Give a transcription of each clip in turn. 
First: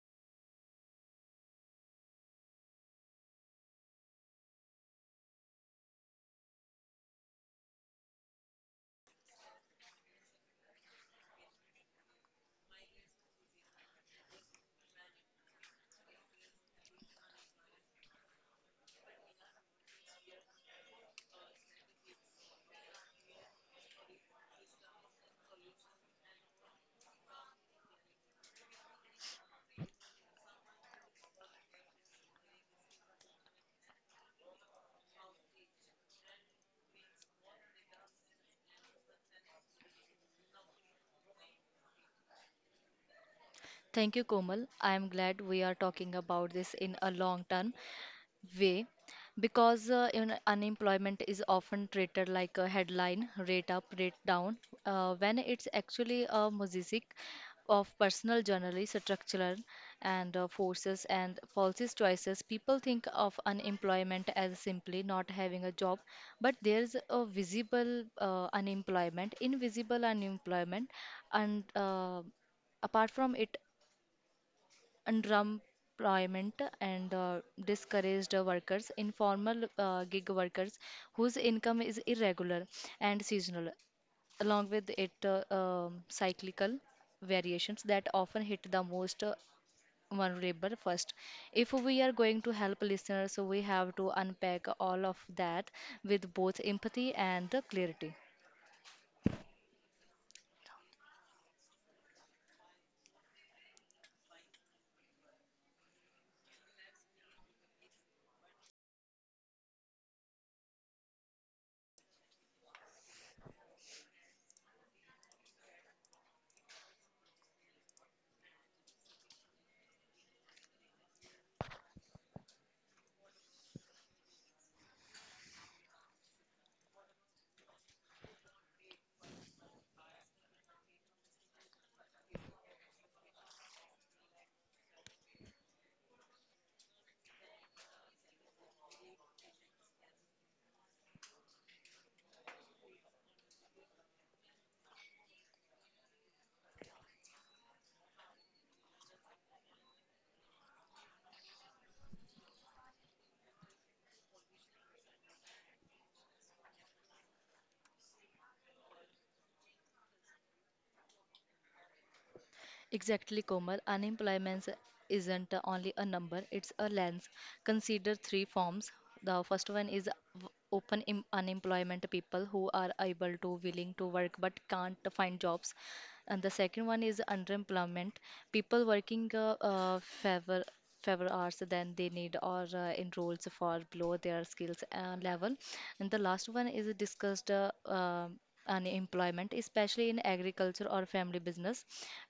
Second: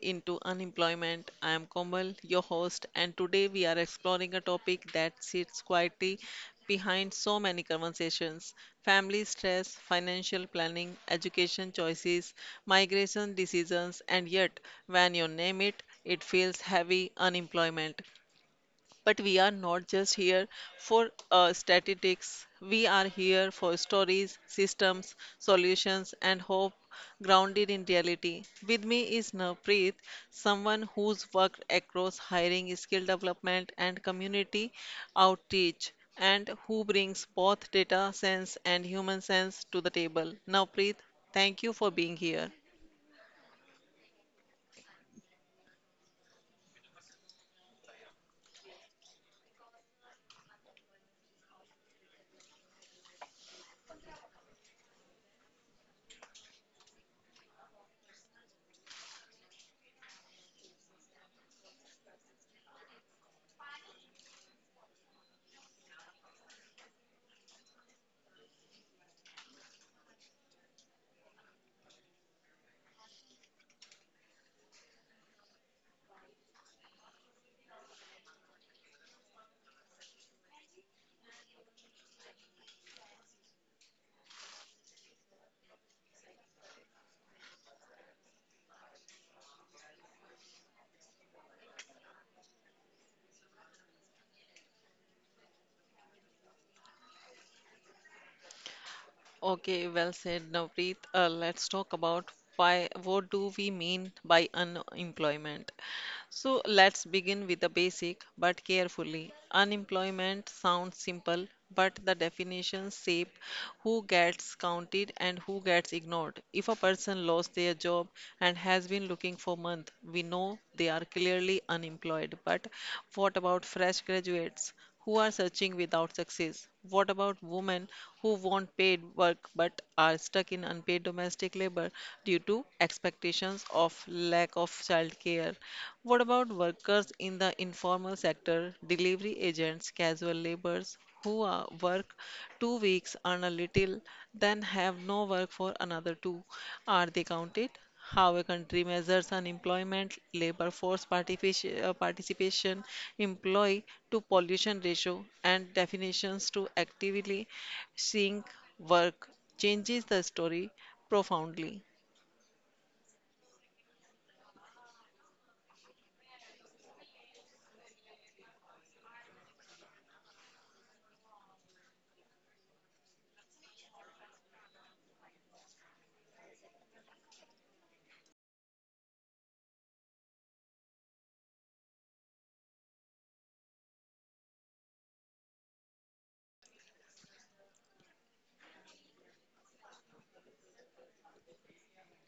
into unemployment. I am Komal, your host, and today we are exploring a topic that sits quietly behind so many conversations: family stress, financial planning, education choices, migration decisions, and yet, when you name it, it feels heavy. Unemployment. But we are not just here for statistics. We are here for stories, systems, solutions, and hope grounded in reality. With me is Navpreet, someone who's worked across hiring, skill development, and community outreach, and who brings both data sense and human sense to the table. Navpreet, thank you for being here. Thank you, Komal. I am glad we are talking about this in a long term way because unemployment is often treated like a headline rate up, rate down, when it's actually a mosaic of personal, generally structural, and forces and policies choices. People think of unemployment as simply not having a job, but there's a visible unemployment, invisible unemployment, and apart from it underemployment and discouraged workers, informal gig workers whose income is irregular and seasonal, along with it cyclical variations that often hit the most vulnerable first. If we are going to help listeners, so we have to unpack all of that with both empathy and clarity. Okay, well said, Navneet. Let's talk about why, what do we mean by unemployment? So let's begin with the basic, but carefully. Unemployment sounds simple, but the definitions shape who gets counted and who gets ignored. If a person lost their job and has been looking for months, we know they are clearly unemployed. But what about fresh graduates who are searching without success? What about women who want paid work but are stuck in unpaid domestic labor due to expectations of lack of childcare? What about workers in the informal sector, delivery agents, casual laborers who are, work 2 weeks, earn a little, then have no work for another two? Are they counted? How a country measures unemployment, labor force participation, participation, employee to pollution ratio, and definitions to actively seeing work changes the story profoundly. Exactly, Komal. Unemployment isn't only a number, it's a lens. Consider three forms. The first one is unemployment, people who are able to, willing to work but can't find jobs. And the second one is underemployment, people working favor fewer hours than they need or enrolls for below their skills level. And the last one is discussed unemployment, especially in agriculture or family business,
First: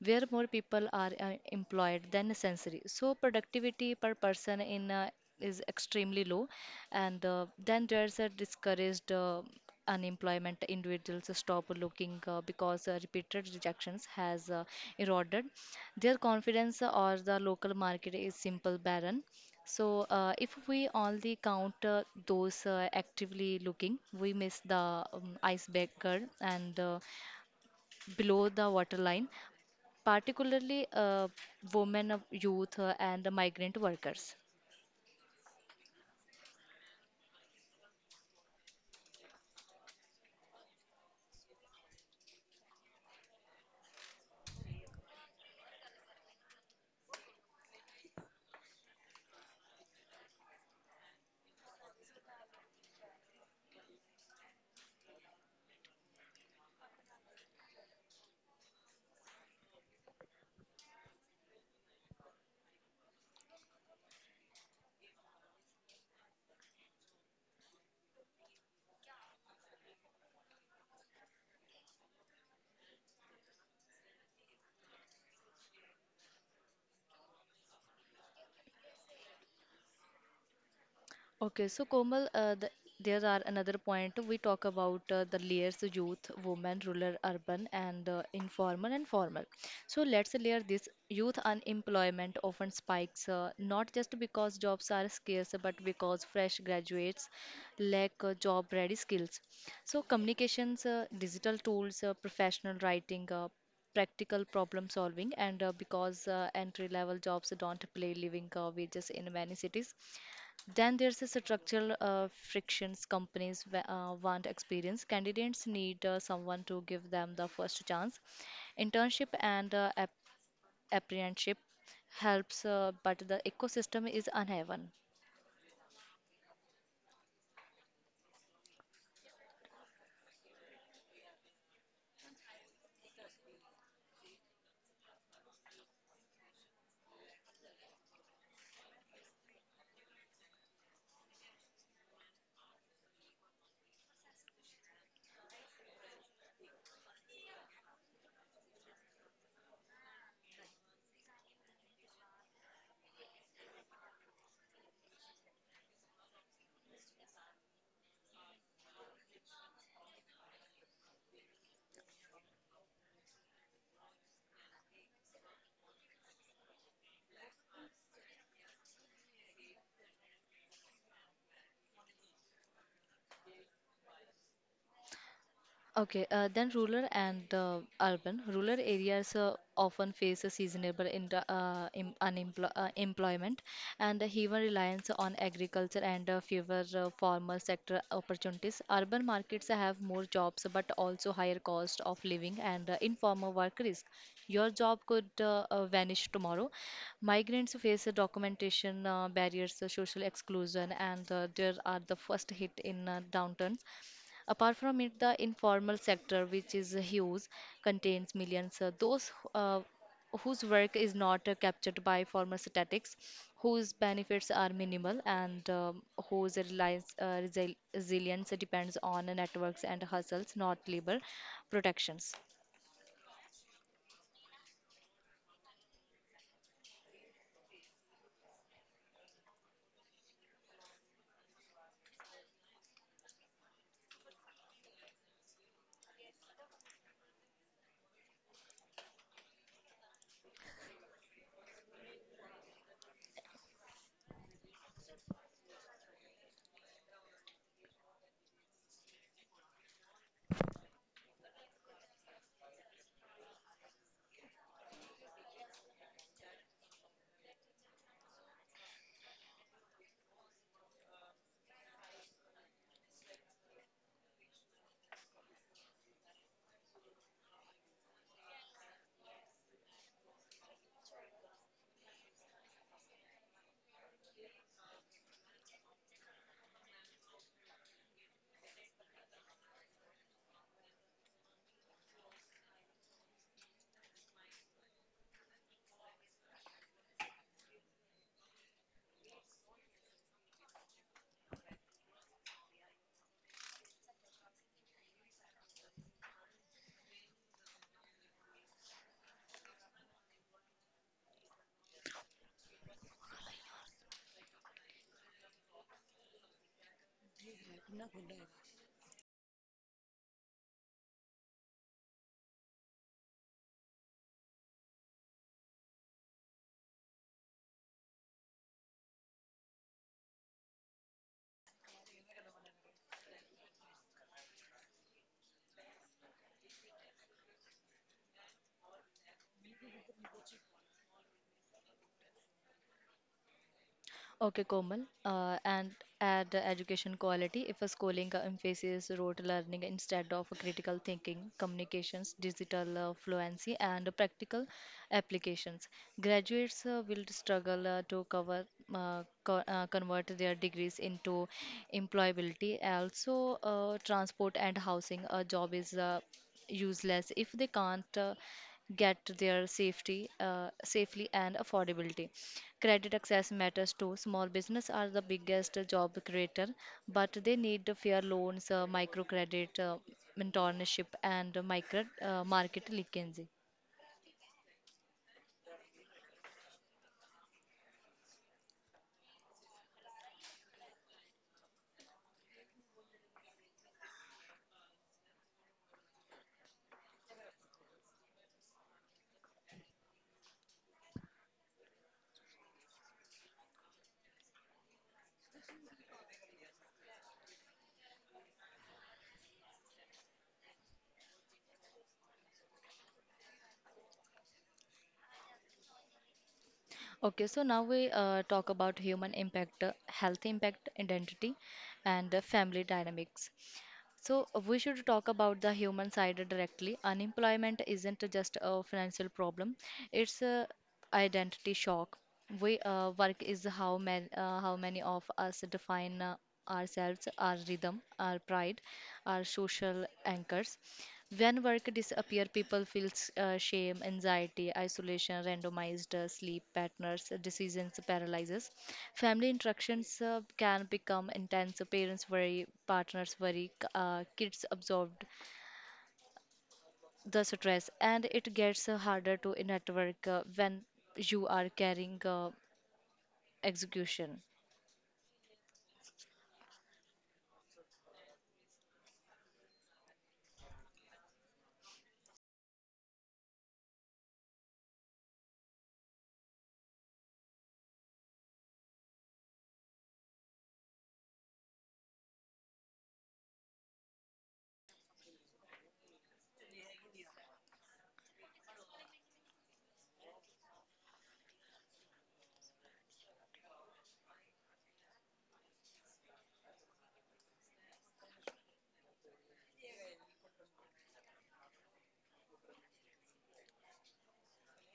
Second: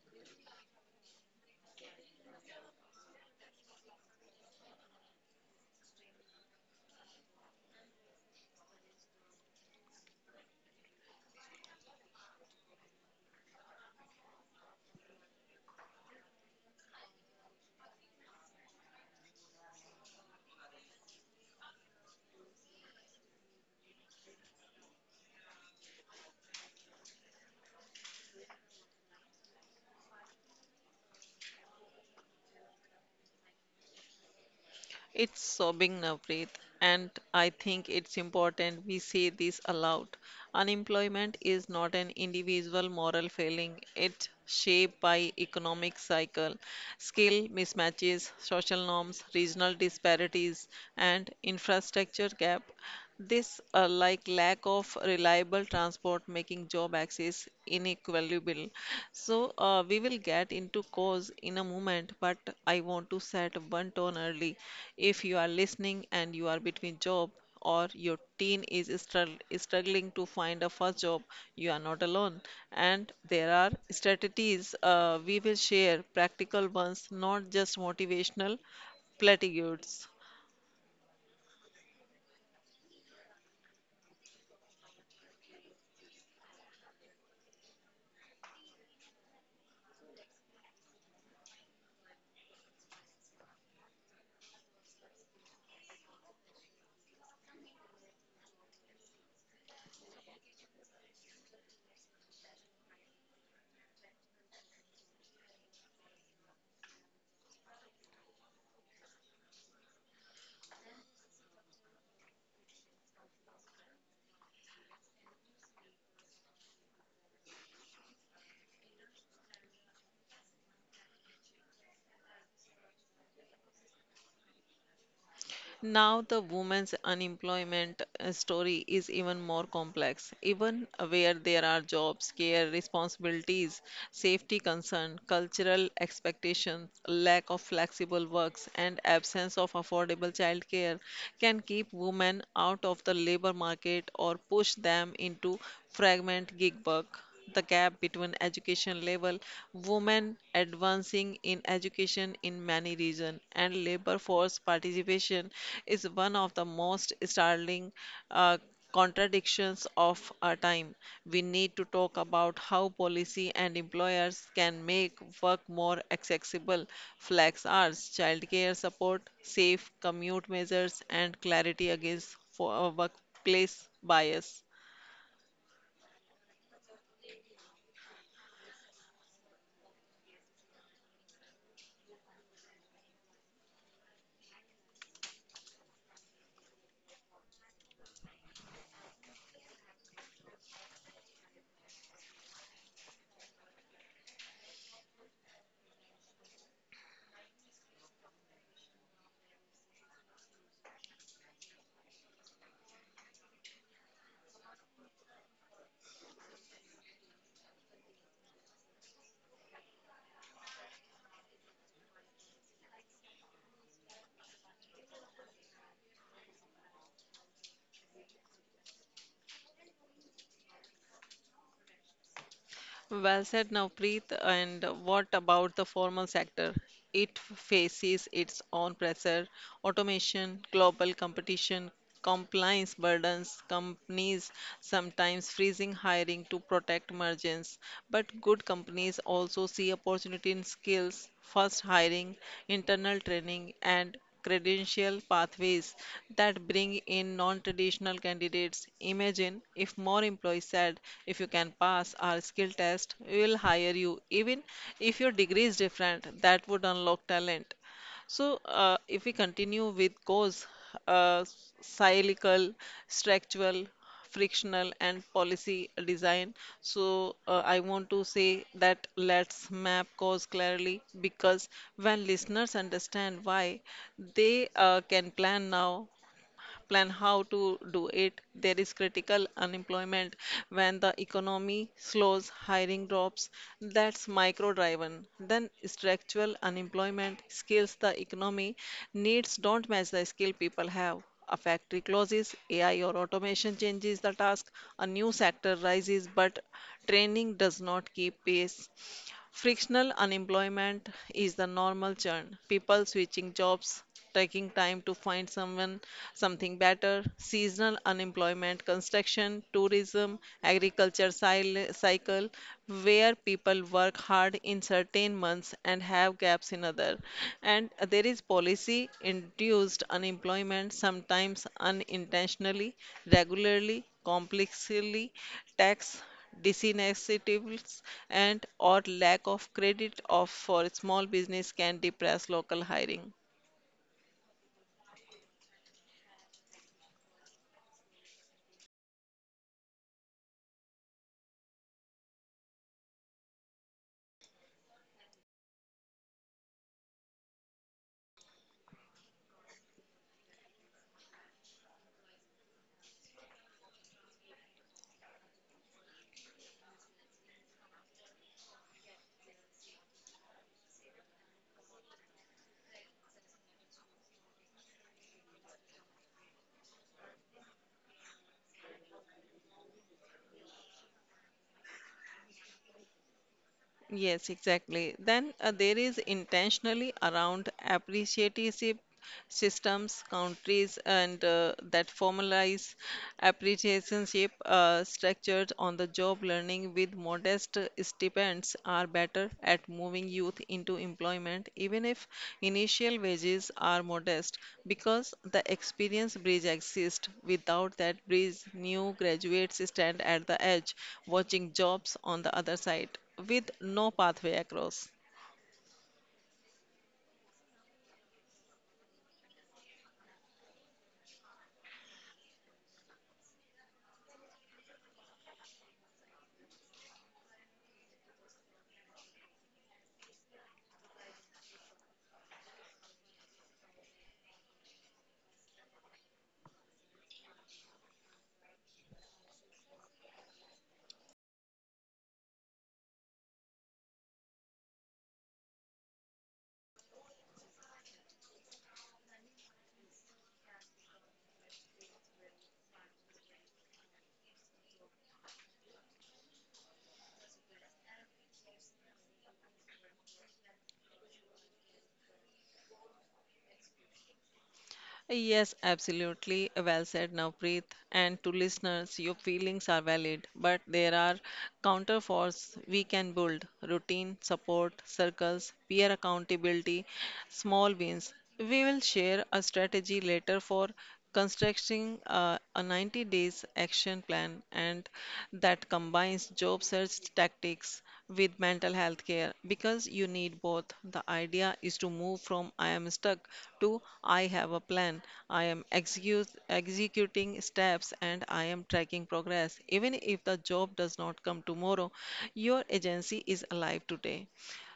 where more people are employed than necessary. So productivity per person in is extremely low, and then there's a discouraged. Unemployment, individuals stop looking because repeated rejections has eroded their confidence or the local market is simple barren, so if we only count those actively looking, we miss the icebreaker and below the waterline, particularly women, youth, and migrant workers. It's sobbing, Navpreet, and I think it's important we say this aloud. Unemployment is not an individual moral failing. It's shaped by economic cycle, skill mismatches, social norms, regional disparities, and infrastructure gap. This like lack of reliable transport making job access inequitable. So we will get into cause in a moment, but I want to set one tone early. If you are listening and you are between job, or your teen is struggling to find a first job, you are not alone. And there are strategies we will share, practical ones, not just motivational platitudes. Okay, so Komal, the, there are another point we talk about the layers: youth, women, rural, urban, and informal and formal. So let's layer this. Youth unemployment often spikes not just because jobs are scarce, but because fresh graduates lack job-ready skills. So communications, digital tools, professional writing, practical problem solving, and because entry level jobs don't pay living wages in many cities. Then there's a structural frictions. Companies want experience. Candidates need someone to give them the first chance. Internship and apprenticeship helps, but the ecosystem is uneven. Now, the women's unemployment story is even more complex. Even where there are jobs, care, responsibilities, safety concern, cultural expectations, lack of flexible works, and absence of affordable childcare can keep women out of the labor market or push them into fragment gig work. The gap between education level, women advancing in education in many regions, and labor force participation is one of the most startling uh, contradictions of our time. We need to talk about how policy and employers can make work more accessible, flex hours, childcare support, safe commute measures, and clarity against for, workplace bias. Okay, then rural and urban. Rural areas often face a seasonable in, em- unemplo employment and a heavy reliance on agriculture, and fewer formal sector opportunities. Urban markets have more jobs but also higher cost of living and informal work risk. Your job could vanish tomorrow. Migrants face documentation barriers, social exclusion, and there are the first hit in downturn. Apart from it, the informal sector, which is huge, contains millions. Those whose work is not captured by formal statistics, whose benefits are minimal, and whose reliance, resilience depends on networks and hustles, not labor protections. Well said, Navpreet. And what about the formal sector? It faces its own pressure, automation, global competition, compliance burdens, companies sometimes freezing hiring to protect margins. But good companies also see opportunity in skills, first hiring, internal training, and credential pathways that bring in non traditional candidates. Imagine if more employees said, if you can pass our skill test, we will hire you, even if your degree is different, that would unlock talent. So, if we continue with cause, uh, cyclical, structural, frictional, and policy design. So, I want to say that let's map cause clearly because when listeners understand why, they can plan now, plan how to do it. There is critical unemployment when the economy slows, hiring drops. That's micro driven. Then structural unemployment, skills the economy needs don't match the skill people have. A factory closes, AI or automation changes the task, a new sector rises, but training does not keep pace. Frictional unemployment is the normal churn. People switching jobs, taking time to find someone something better. Seasonal unemployment, construction, tourism, agriculture cycle, where people work hard in certain months and have gaps in other. And there is policy induced unemployment, sometimes unintentionally, regularly, complexly, tax disinitiatives and or lack of credit of for small business can depress local hiring. Okay, Komal. And add the education quality, if a schooling emphasis rote learning instead of critical thinking, communications, digital fluency, and practical applications. Graduates will struggle to cover convert their degrees into employability. Also, transport and housing. A job is useless if they can't. Get their safety safely and affordability. Credit access matters too, small business are the biggest job creator but they need the fair loans, microcredit, mentorship, and micro market linkage. Yes, exactly. Then there is intentionally around appreciative systems, countries, and that formalize appreciationship structured on the job learning with modest stipends are better at moving youth into employment, even if initial wages are modest, because the experience bridge exists. Without that bridge, new graduates stand at the edge, watching jobs on the other side with no pathway across. Okay, so now we talk about human impact, health impact, identity, and family dynamics. So we should talk about the human side directly. Unemployment isn't just a financial problem; it's a identity shock. We Work is how many of us define ourselves, our rhythm, our pride, our social anchors. When work disappear, people feel shame, anxiety, isolation, randomized sleep patterns, decisions paralyzes. Family interactions can become intense. Parents worry, partners worry, kids absorbed the stress, and it gets harder to network when you are carrying execution. Yes, absolutely. Well said, Navpreet. And to listeners, your feelings are valid, but there are counterforce we can build: routine, support, circles, peer accountability, small wins. We will share a strategy later for constructing a 90 days action plan and that combines job search tactics with mental health care because you need both. The idea is to move from I am stuck to I have a plan. I am executing steps and I am tracking progress. Even if the job does not come tomorrow, your agency is alive today.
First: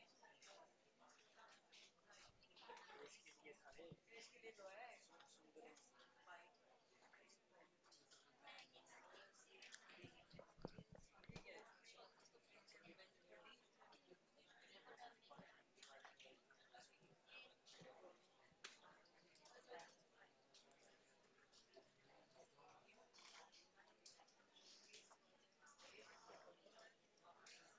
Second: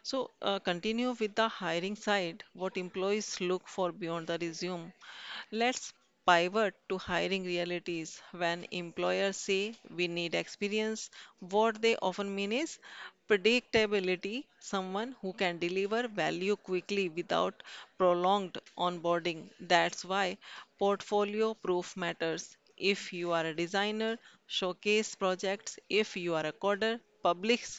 So, continue with the hiring side. What employees look for beyond the resume. Let's pivot to hiring realities. When employers say we need experience, what they often mean is predictability, someone who can deliver value quickly without prolonged onboarding. That's why portfolio proof matters. If you are a designer, showcase projects. If you are a coder, publish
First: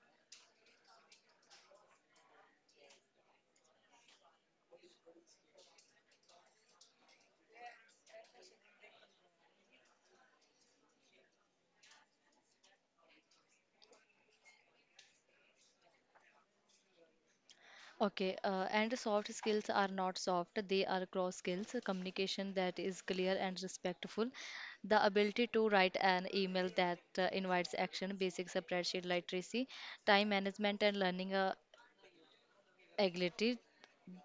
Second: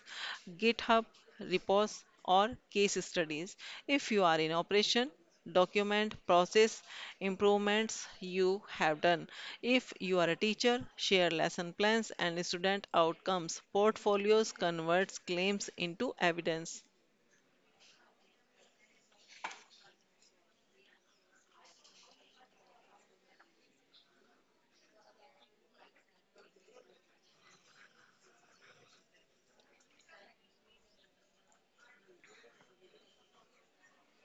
GitHub repos or case studies. If you are in operation, document process improvements you have done. If you are a teacher, share lesson plans and student outcomes. Portfolios converts claims into evidence. Okay, and soft skills are not soft, they are cross skills, communication that is clear and respectful, the ability to write an email that invites action, basic spreadsheet literacy, time management, and learning agility,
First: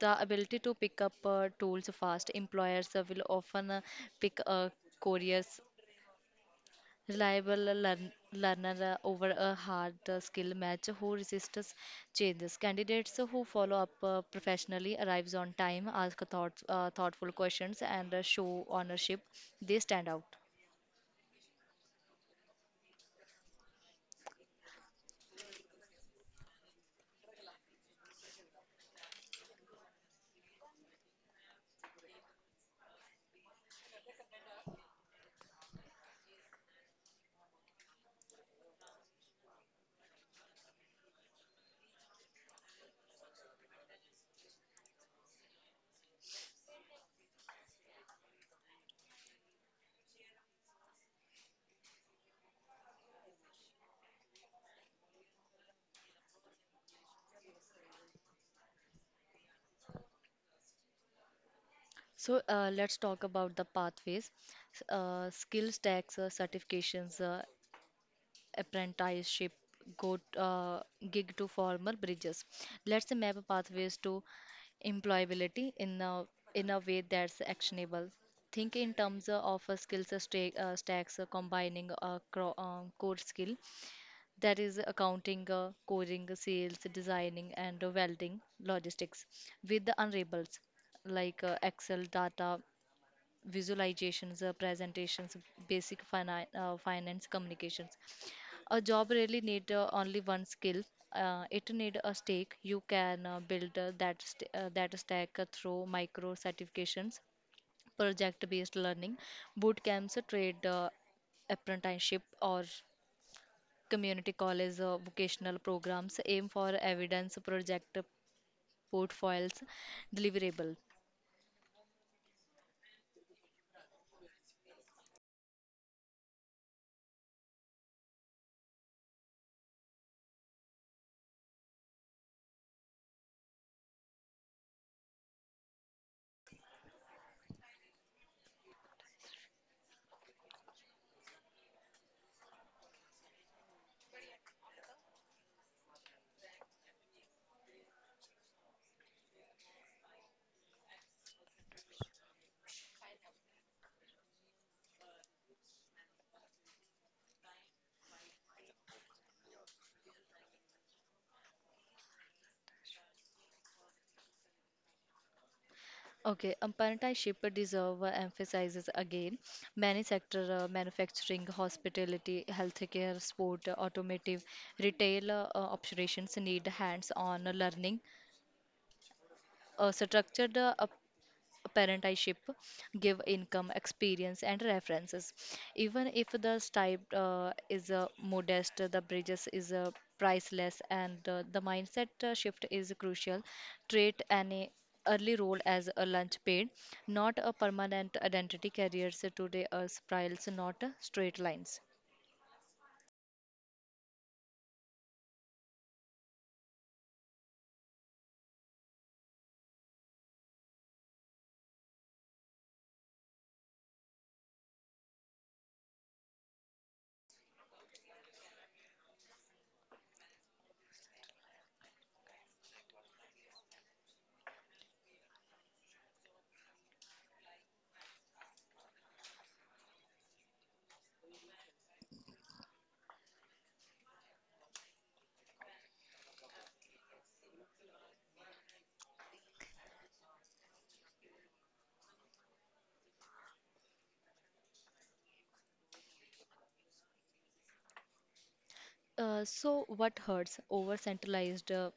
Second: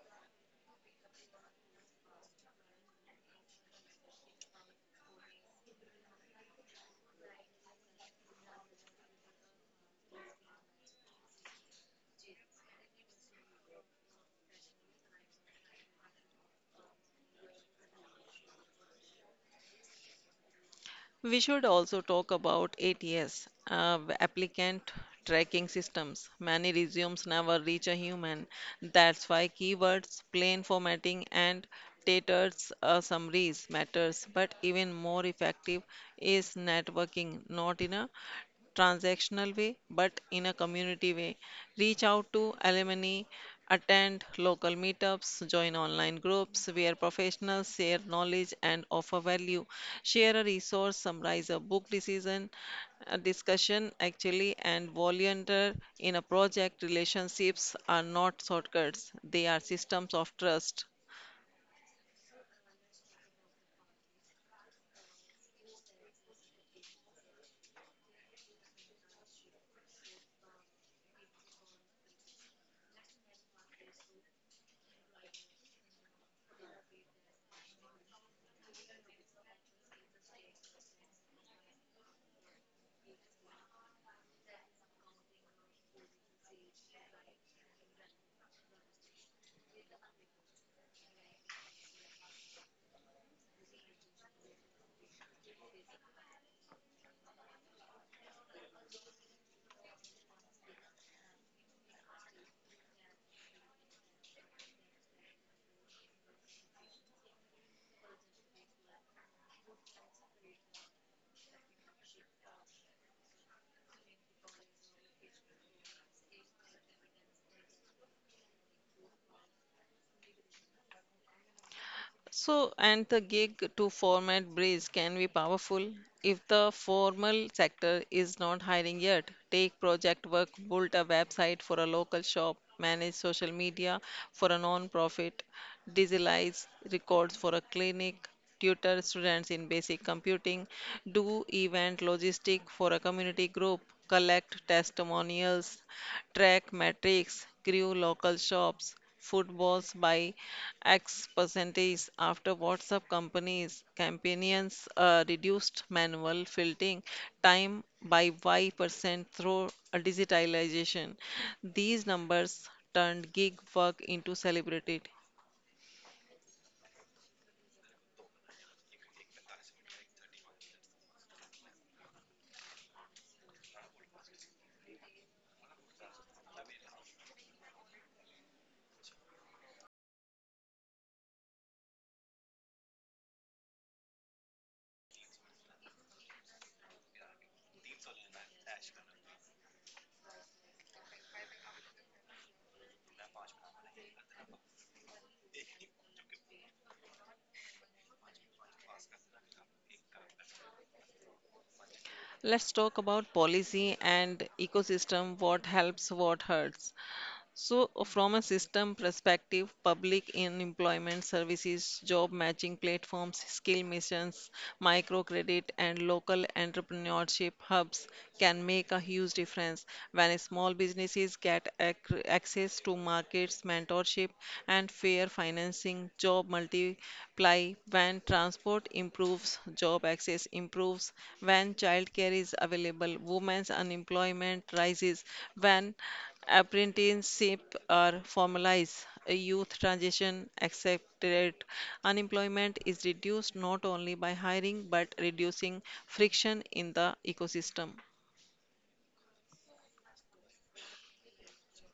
the ability to pick up tools fast. Employers will often pick couriers, reliable learner over a hard skill match who resists changes. Candidates who follow up professionally, arrives on time, ask thoughtful questions, and show ownership, they stand out. We should also talk about ATS, applicant tracking systems. Many resumes never reach a human. That's why keywords, plain formatting, and taters summaries matters. But even more effective is networking, not in a transactional way, but in a community way. Reach out to alumni, attend local meetups, join online groups where professionals share knowledge and offer value. Share a resource, summarize a book decision, a discussion actually, and volunteer in a project. Relationships are not shortcuts, they are systems of trust. So let's talk about the pathways. Skill stacks, certifications, apprenticeship, go gig to formal bridges. Let's map pathways to employability in a way that's actionable. Think in terms of a skills stack, stacks combining a core skill, that is accounting, coding, sales, designing, and welding logistics, with the unreables like excel, data visualizations, presentations, basic finance, communications. A job really need only one skill. It need a stake. You can build that stack through micro certifications, project-based learning, boot camps, trade apprenticeship, or community college vocational programs. Aim for evidence, project portfolios, deliverable. So, and the gig to format bridge can be powerful if the formal sector is not hiring yet. Take project work, build a website for a local shop, manage social media for a non-profit, digitalize records for a clinic, tutor students in basic computing, do event logistic for a community group, collect testimonials, track metrics, grew local shops, footballs by X percentage after WhatsApp companies campaigns reduced manual filtering time by Y percent through digitalization. These numbers turned gig work into celebrated. Okay, Amaranta Shipper deserve emphasizes again. Many sector, manufacturing, hospitality, healthcare, sport, automotive, retail operations need hands-on learning. A structured parentyship give income, experience, and references, even if the stipend is modest, the bridges is priceless, and the mindset shift is crucial. Treat an early role as a lunch paid, not a permanent identity. Careers today are spirals, not straight lines. Let's talk about policy and ecosystem, what helps, what hurts. So, from a system perspective, public in employment services, job matching platforms, skill missions, microcredit, and local entrepreneurship hubs can make a huge difference when small businesses get access to markets, mentorship, and fair financing. Job multiply when transport improves, job access improves, when childcare is available, women's unemployment rises, when apprenticeship are formalized, a youth transition accelerated, unemployment is reduced not only by hiring but reducing friction in the ecosystem. So what hurts? Over centralized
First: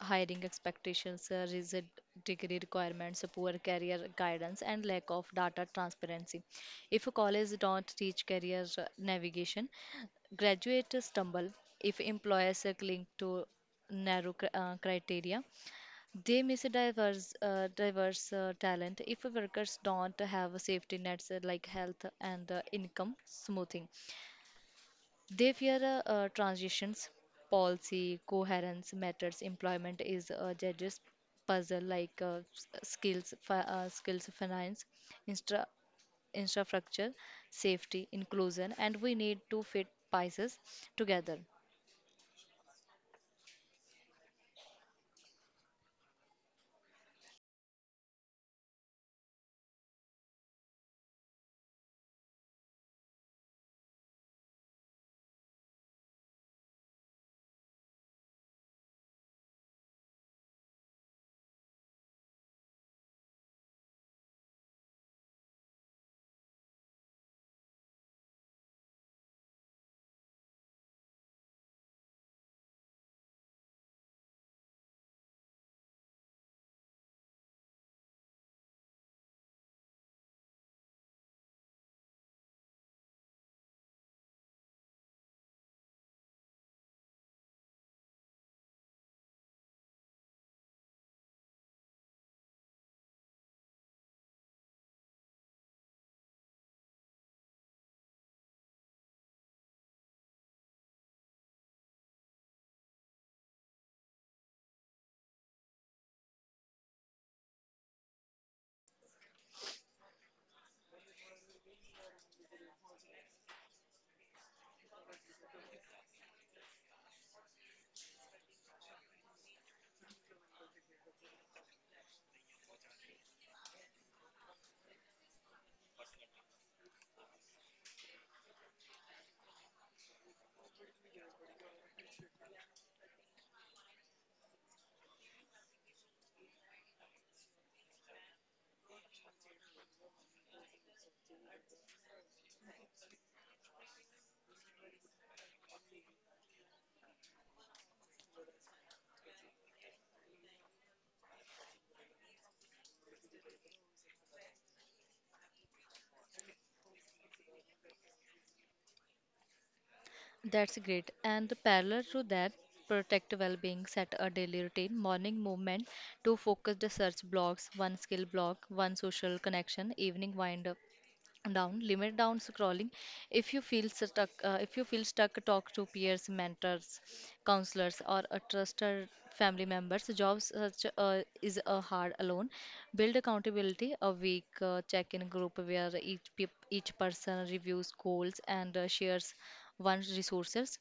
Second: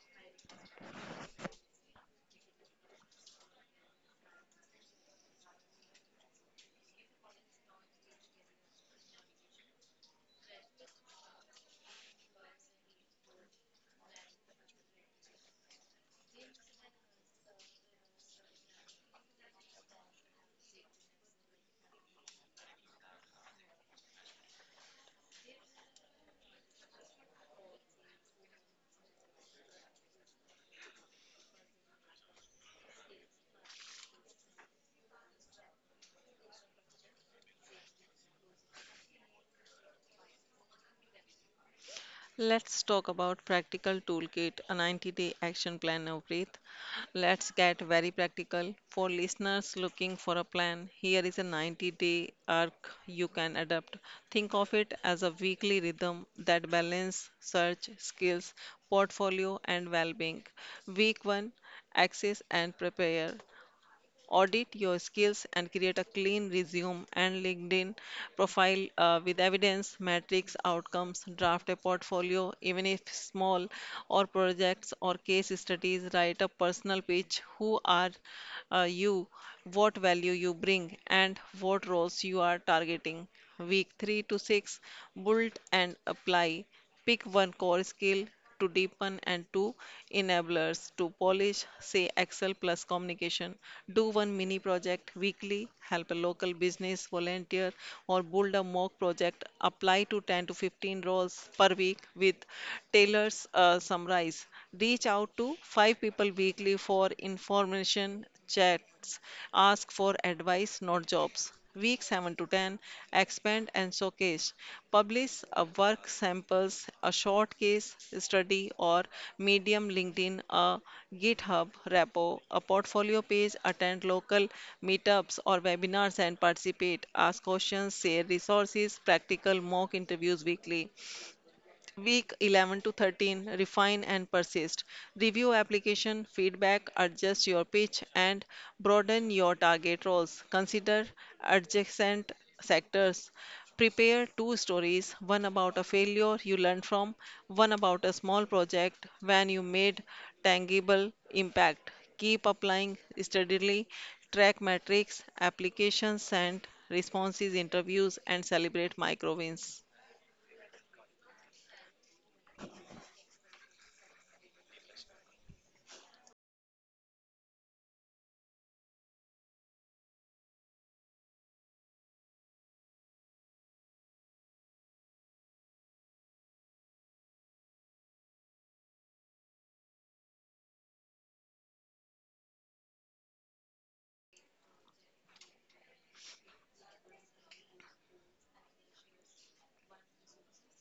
hiring expectations, rigid degree requirements, poor career guidance, and lack of data transparency. If a college don't teach career navigation, graduates stumble. If employers cling to narrow criteria, they miss a diverse talent. If workers don't have safety nets like health and income smoothing, they fear transitions. Policy, coherence, matters, employment is a judge's puzzle, like skills, finance, instra- infrastructure, safety, inclusion, and we need to fit pieces together. Let's talk about practical toolkit, a 90-day action plan of breath. Let's get very practical. For listeners looking for a plan, here is a 90-day arc you can adapt. Think of it as a weekly rhythm that balance search, skills, portfolio and well-being. Week 1, access and prepare. Audit your skills and create a clean resume and LinkedIn profile with evidence metrics outcomes. Draft a portfolio, even if small, or projects or case studies. Write a personal pitch: who are you, what value you bring, and what roles you are targeting. Week 3 to 6, build and apply. Pick one core skill to deepen and two enablers to polish, say Excel plus communication. Do one mini project weekly, help a local business volunteer, or build a mock project. Apply to 10 to 15 roles per week with Taylor's summarize. Reach out to 5 people weekly for information chats, ask for advice, not jobs. Week 7 to 10, expand and showcase. Publish a work samples, a short case study or medium LinkedIn, a GitHub repo, a portfolio page, attend local meetups or webinars and participate. Ask questions, share resources, practical mock interviews weekly. Week 11 to 13, refine and persist. Review application, feedback, adjust your pitch, and broaden your target roles. Consider adjacent sectors. Prepare two stories, one about a failure you learned from, one about a small project when you made tangible impact. Keep applying steadily, track metrics, applications, and responses, interviews, and celebrate micro wins. That's great. And the parallel to that, protect well-being, set a daily routine, morning movement, two focused search blocks, one skill block, one social connection, evening wind up down, limit down scrolling. If you feel stuck, talk to peers, mentors, counselors, or a trusted family members. Jobs such is a hard alone, build accountability, a week check in group where each person reviews goals and shares one's resources.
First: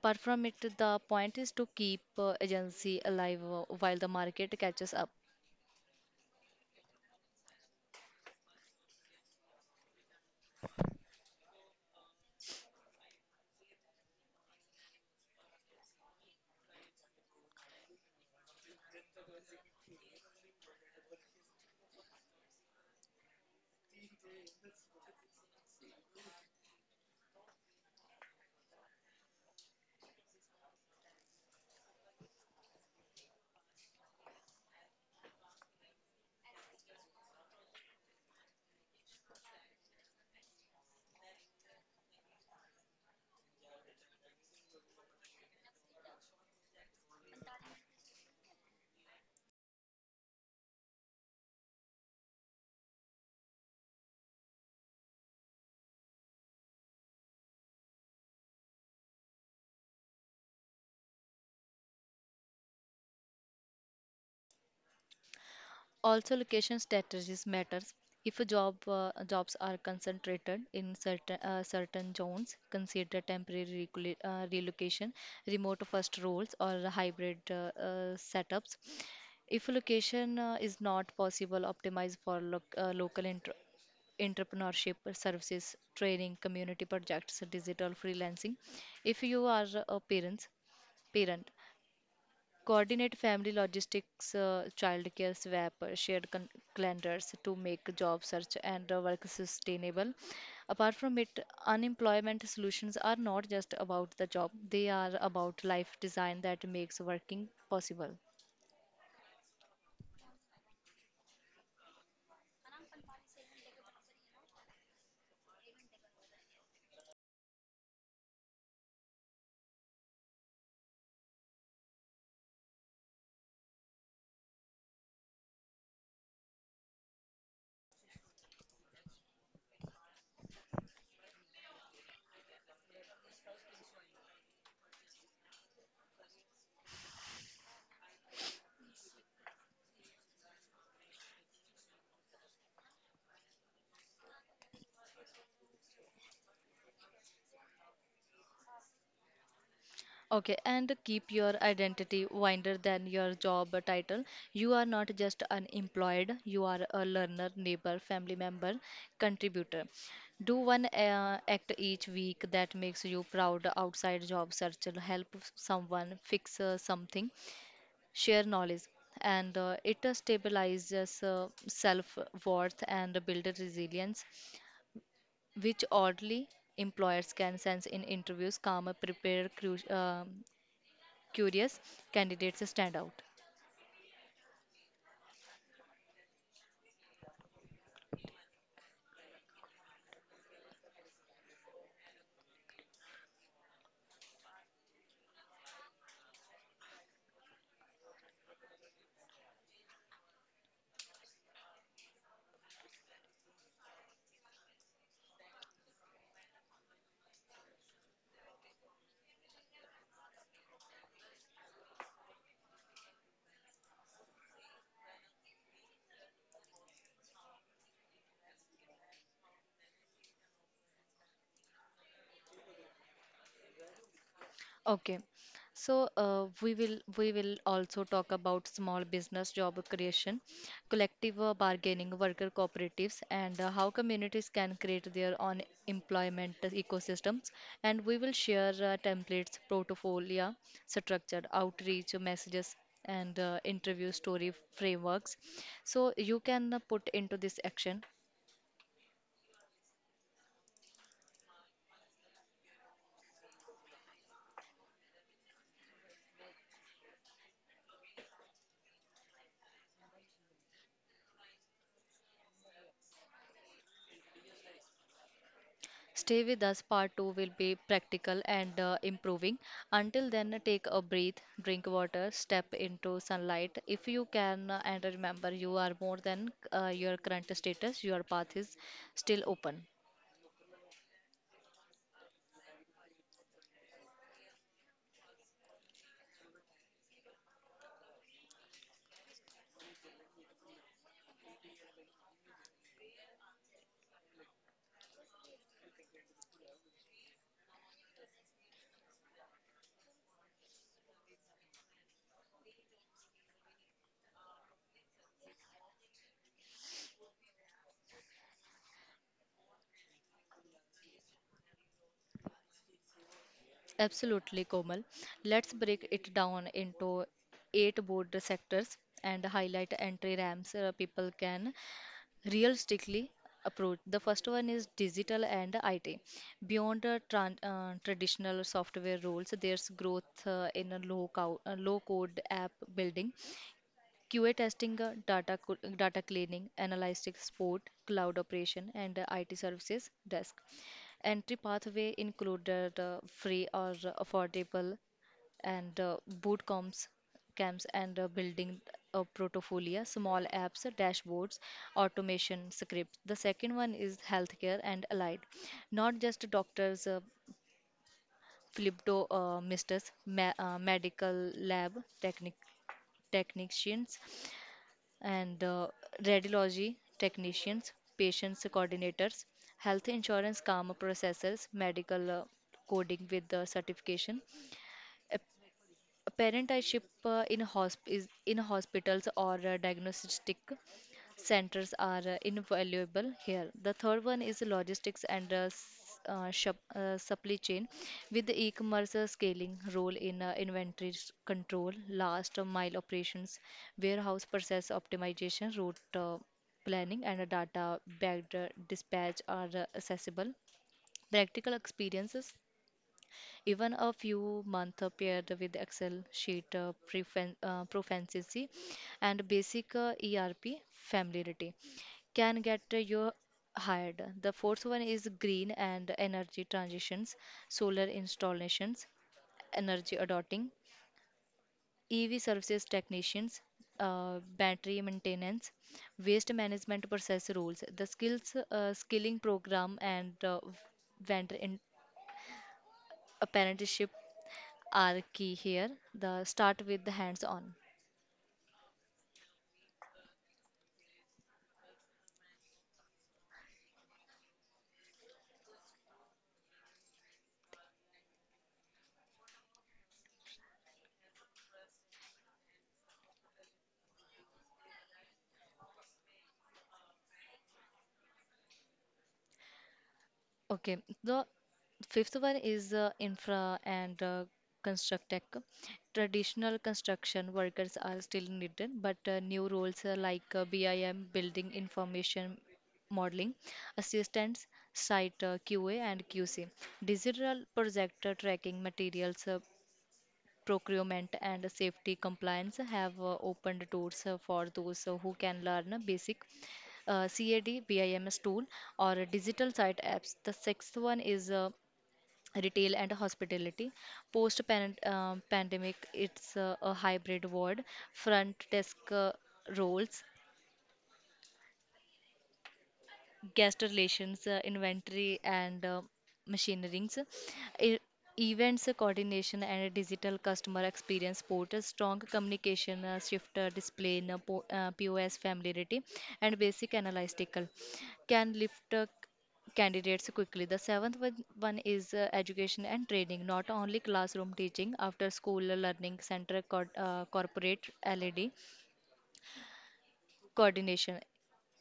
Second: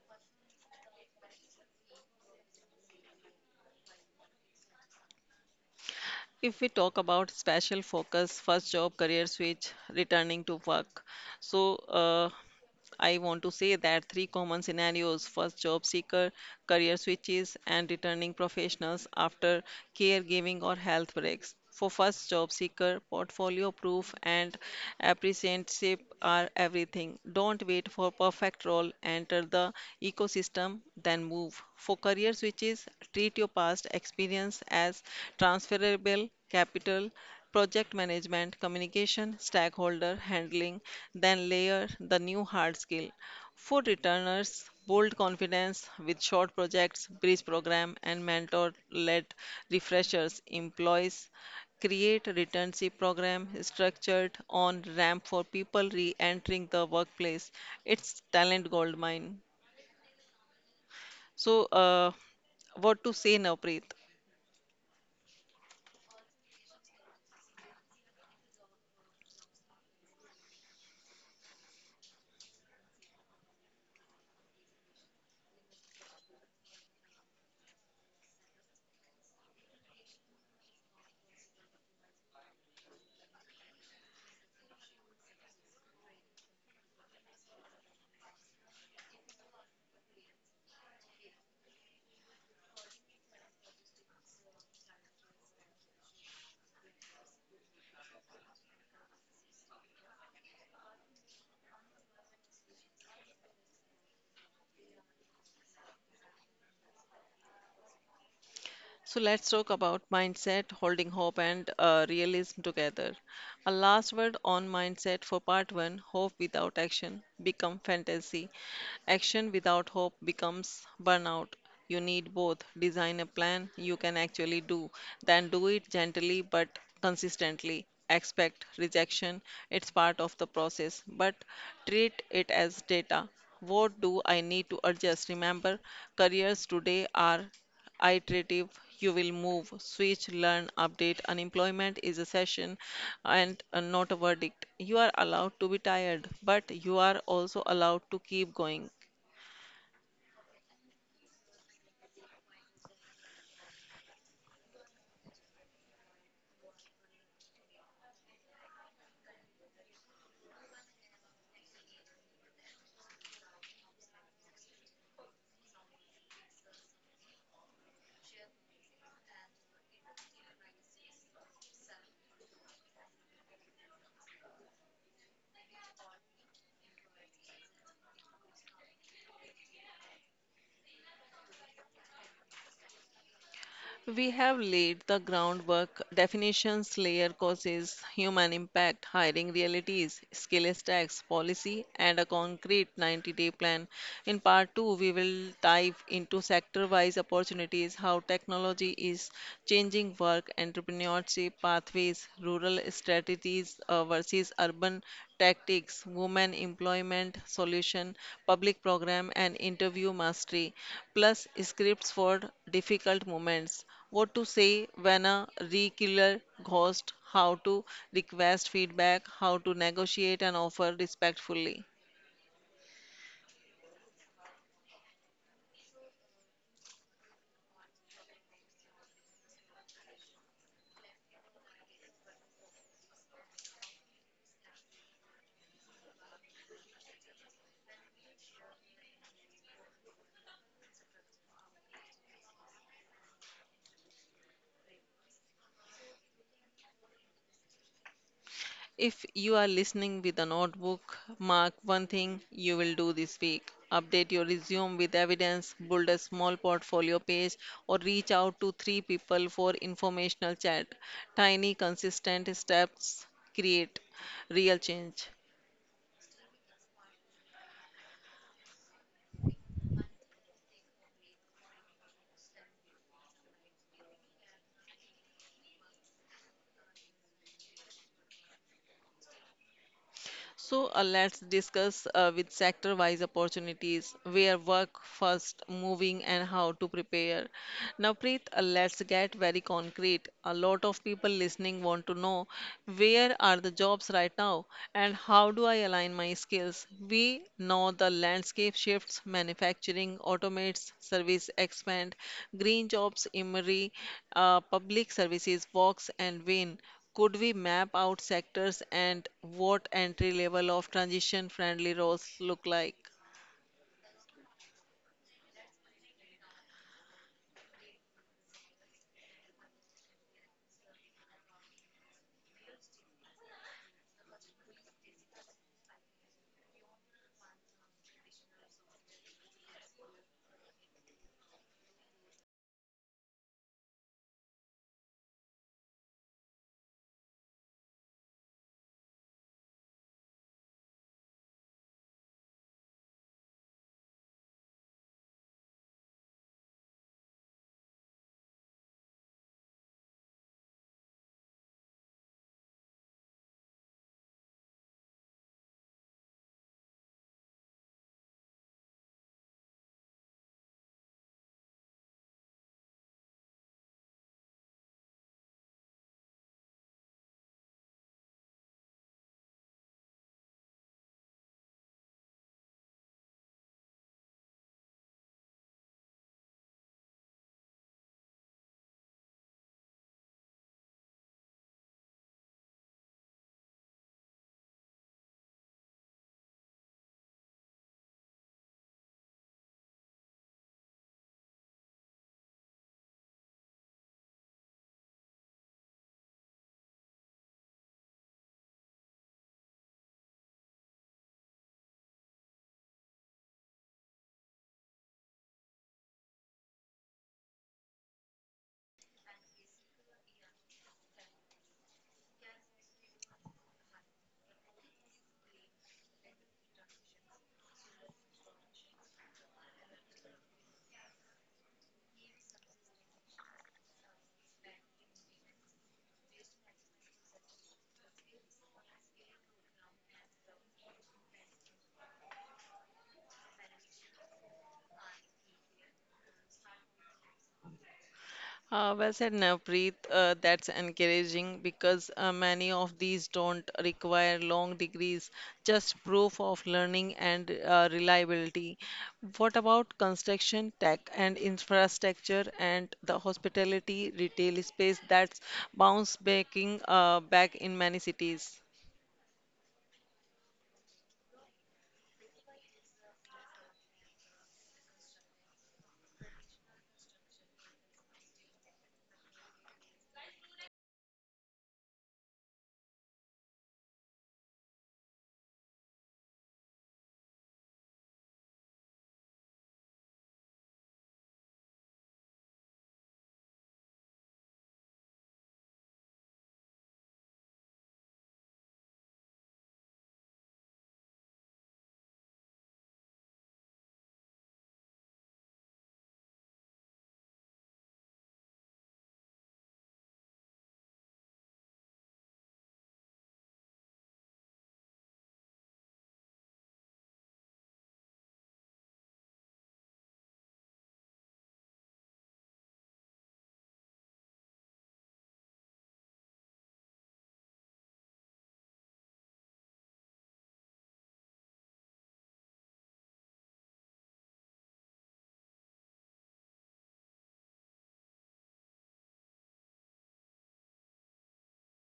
Apart from it, the point is to keep agency alive while the market catches up. If we talk about special focus, first job, career switch, returning to work. So, I want to say that three common scenarios: first, job seeker, career switches, and returning professionals after caregiving or health breaks. For first job seeker, portfolio proof and apprenticeship are everything. Don't wait for perfect role, enter the ecosystem, then move. For career switches, treat your past experience as transferable capital, project management, communication, stakeholder handling, then layer the new hard skill. For returners, bold confidence with short projects, bridge program, and mentor led refreshers. Employees create returnship program structured on ramp for people re-entering the workplace. It's talent goldmine. so uh, what to say now, Preet? Also, location strategies matters. If a job, jobs are concentrated in certain certain zones, consider temporary relocation, remote first roles, or hybrid setups. If location is not possible, optimize for local entrepreneurship services, training, community projects, digital freelancing. If you are a parents, parent, coordinate family logistics, childcare swap, shared calendars to make job search and work sustainable. Apart from it, unemployment solutions are not just about the job, they are about life design that makes working possible. So let's talk about mindset, holding hope, and realism together. A last word on mindset for part one: hope without action become fantasy. Action without hope becomes burnout. You need both. Design a plan you can actually do, then do it gently but consistently. Expect rejection, it's part of the process, but treat it as data. What do I need to adjust? Remember, careers today are iterative. You will move, switch, learn, update. Unemployment is a session and not a verdict. You are allowed to be tired, but you are also allowed to keep going. Okay, and keep your identity wider than your job title. You are not just unemployed, you are a learner, neighbor, family member, contributor. Do one act each week that makes you proud outside job search, help someone fix something, share knowledge, and it stabilizes self-worth and build resilience, which oddly employers can sense in interviews. Calm, prepared, curious candidates stand out. We have laid the groundwork: definitions, layer causes, human impact, hiring realities, skill stacks, policy, and a concrete 90-day plan. In part 2, we will dive into sector wise opportunities, how technology is changing work, entrepreneurship pathways, rural strategies versus urban tactics, women employment solution, public program, and interview mastery, plus scripts for difficult moments. What to say when a regular ghost, how to request feedback, how to negotiate and offer respectfully. Okay, so we will also talk about small business job creation, collective bargaining, worker cooperatives, and how communities can create their own employment ecosystems. And we will share templates, portfolio, structured outreach messages, and interview story frameworks, so you can put into this action. If you are listening with a notebook, mark one thing you will do this week. Update your resume with evidence, build a small portfolio page, or reach out to three people for informational chat. Tiny, consistent steps create real change. Stay with us. Part 2 will be practical and improving. Until then, take a breath, drink water, step into sunlight if you can, and remember you are more than your current status. Your path is still open. Let's discuss with sector wise opportunities, where work first, moving, and how to prepare. Now, Preet, let's get very concrete. A lot of people listening want to know, where are the jobs right now and how do I align my skills? We know the landscape shifts: manufacturing automates, service expand, green jobs emerge, public services walks and win. Could we map out sectors and what entry level of transition friendly roles look like? Absolutely, Komal. Let's break it down into eight board sectors and highlight entry ramps people can realistically approach. The first one is digital and IT. Beyond the traditional software roles, there's growth in a low code app building, QA testing, data, data cleaning, analytics support, cloud operation, and IT services desk. Entry pathway included free or affordable and camps, and building a portfolio, small apps, dashboards, automation scripts. The second one is healthcare and allied, not just doctors, medical lab technic technicians, and radiology technicians, patients coordinators, health insurance karma processors, medical coding with the certification. Parentership in hospitals or diagnostic centers are invaluable here. The third one is logistics and supply chain with the e-commerce scaling role in inventory control, last mile operations, warehouse process optimization, route planning and data backed dispatch are accessible. Practical experiences even a few months paired with Excel sheet proficiency and basic ERP familiarity can get you hired. The fourth one is green and energy transitions, solar installations, energy adopting, EV services technicians, battery maintenance, waste management process rules. The skills skilling program and vendor in apprenticeship are key here. The start with the hands-on. Well said, Navpreet. That's encouraging because many of these don't require long degrees, just proof of learning and reliability. What about construction, tech, and infrastructure, and the hospitality retail space that's bounce baking back in many cities? Okay, the fifth one is infra and construct tech. Traditional construction workers are still needed, but new roles like BIM, building information modeling, assistants, site QA and QC, digital projector tracking materials, procurement and safety compliance have opened doors for those who can learn a basic CAD BIMS tool or a digital site apps. The sixth one is retail and hospitality. Post pandemic, it's a hybrid world. Front desk uh, roles, guest relations, inventory, and machinerings, E- events coordination, and digital customer experience portal, strong communication, shifter display, POS familiarity, and basic analytical can lift candidates quickly. The seventh one is education and training, not only classroom teaching, after school learning center, corporate LED coordination,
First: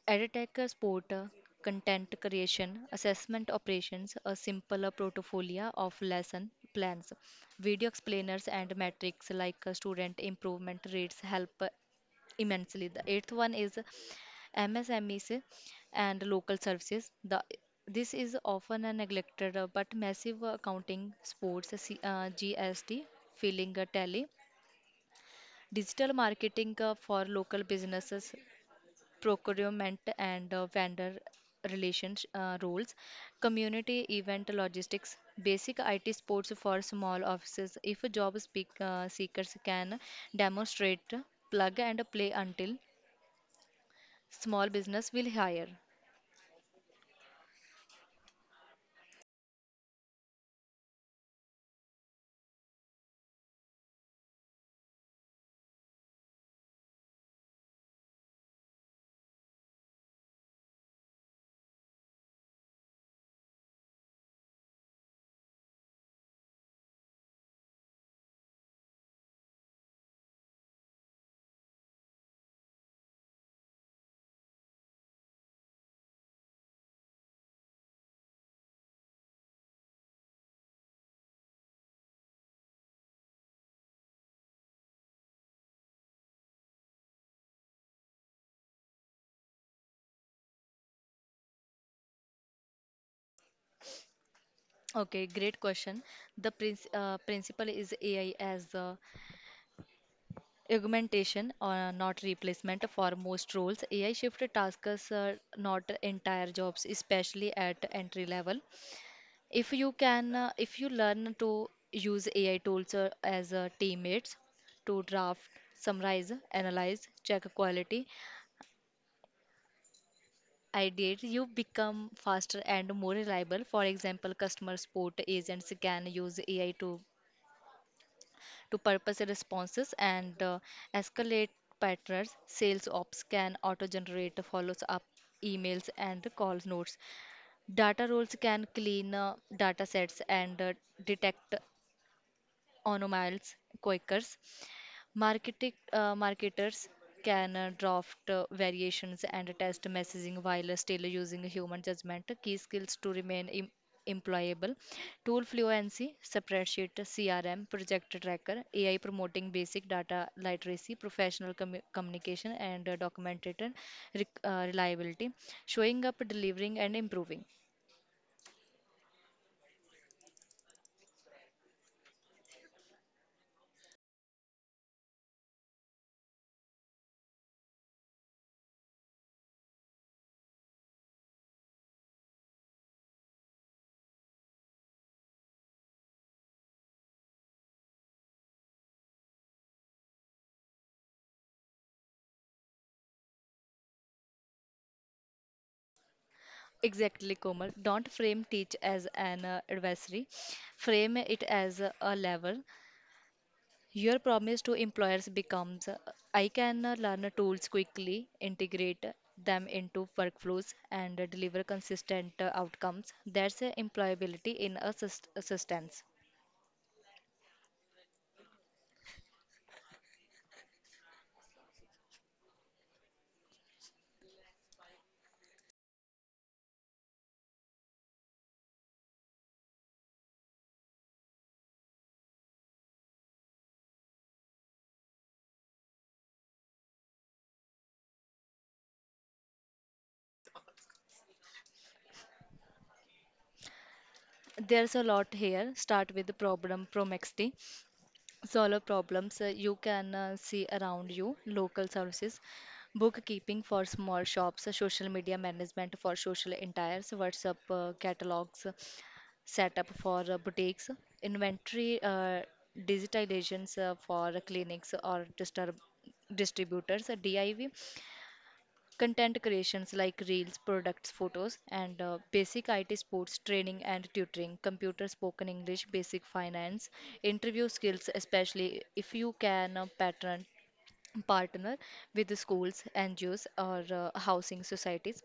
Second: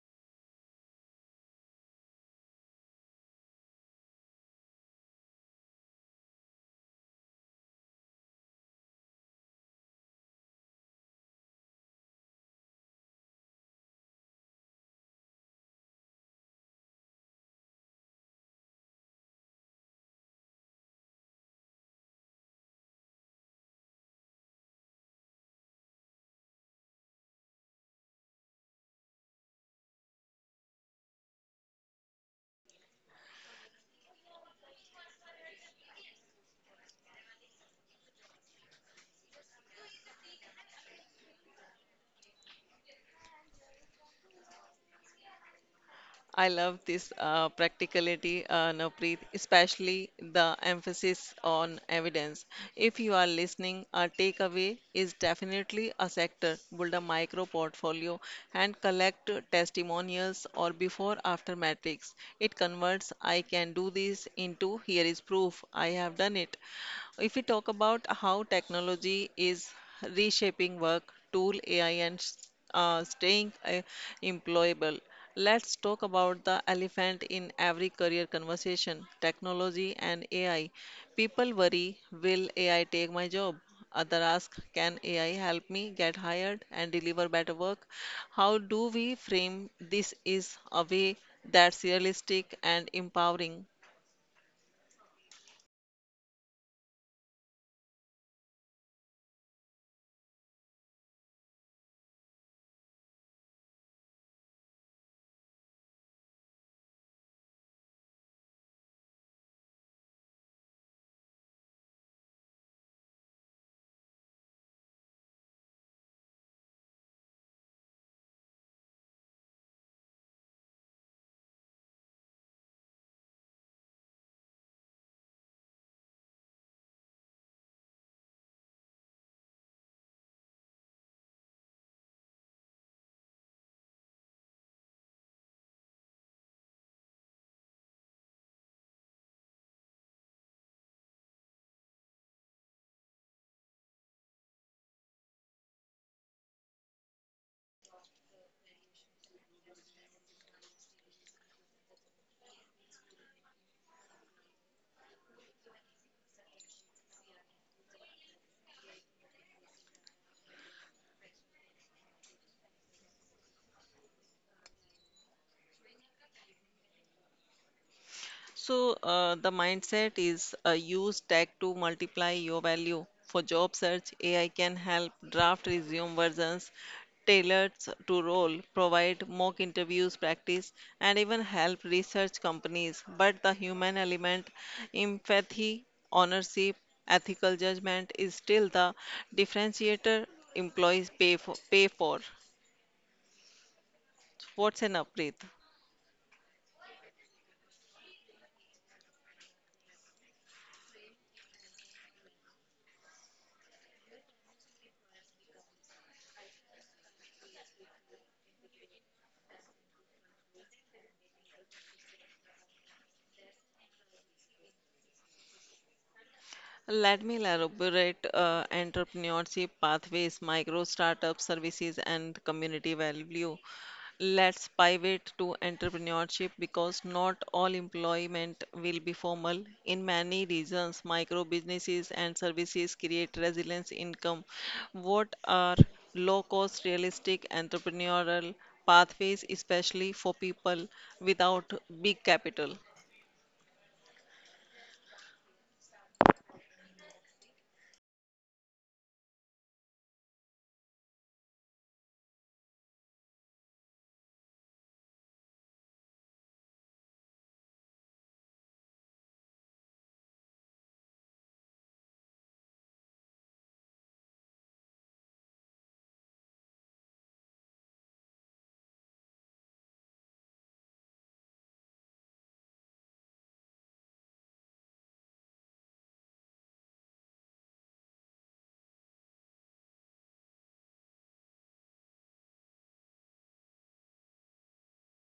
Edtech support, content creation, assessment operations, a simpler portfolio of lesson plans, video explainers, and metrics like student improvement rates help immensely. The eighth one is MSMEs and local services. The this is often a neglected but massive accounting sports, GST, filling a tally, digital marketing for local businesses, procurement and vendor relations roles, community event logistics, basic IT sports for small offices. If job seekers can demonstrate plug and play, until small business will hire. I love this practicality, Navpreet, especially the emphasis on evidence. If you are listening, a takeaway is definitely a sector. Build a micro portfolio and collect testimonials or before after metrics. It converts "I can do this" into "here is proof I have done it." If we talk about how technology is reshaping work, tool, AI, and staying employable, let's talk about the elephant in every career conversation: technology and AI. People worry, will AI take my job? Other ask, can AI help me get hired and deliver better work? How do we frame this is a way that's realistic and empowering? Okay, great question. The principle is AI as augmentation or not replacement for most roles. AI shift tasks, not entire jobs, especially at entry level. If you learn to use AI tools as teammates to draft, summarize, analyze, check quality, ideate, you become faster and more reliable. For example, customer support agents can use AI to purpose responses and escalate patterns. Sales ops can auto-generate follows-up emails and call notes. Data roles can clean data sets and detect onomiles quakers. Marketing marketers can draft variations and test messaging while still using human judgment. Key skills to remain employable: tool fluency, spreadsheet, CRM, project tracker, AI promoting, basic data literacy, professional communication, and documented reliability, showing up, delivering, and improving. So, the mindset is use tech to multiply your value. For job search, AI can help draft resume versions tailored to role, provide mock interviews practice, and even help research companies. But the human element, empathy, ownership, ethical judgment is still the differentiator employees pay for. Pay for. What's an upgrade? Exactly, Komal. Don't frame teach as an adversary. Frame it as a lever. Your promise to employers becomes, I can learn tools quickly, integrate them into workflows, and deliver consistent outcomes. That's employability in a sust- assistance. Let me elaborate entrepreneurship pathways, micro startup services, and community value. Let's pivot to entrepreneurship because not all employment will be formal. In many regions, micro businesses and services create resilience income. What are low cost, realistic entrepreneurial pathways, especially for people without big capital? There's a lot here. Start with the problem promexity. Solve problems you can see around you: local services, bookkeeping for small shops, social media management for social entires, WhatsApp catalogs, setup for boutiques, inventory digitalizations for clinics or disturb distributors div Content creations like reels, products, photos, and basic IT sports, training and tutoring, computer spoken English, basic finance, interview skills, especially if you can pattern partner with the schools, NGOs, or housing societies,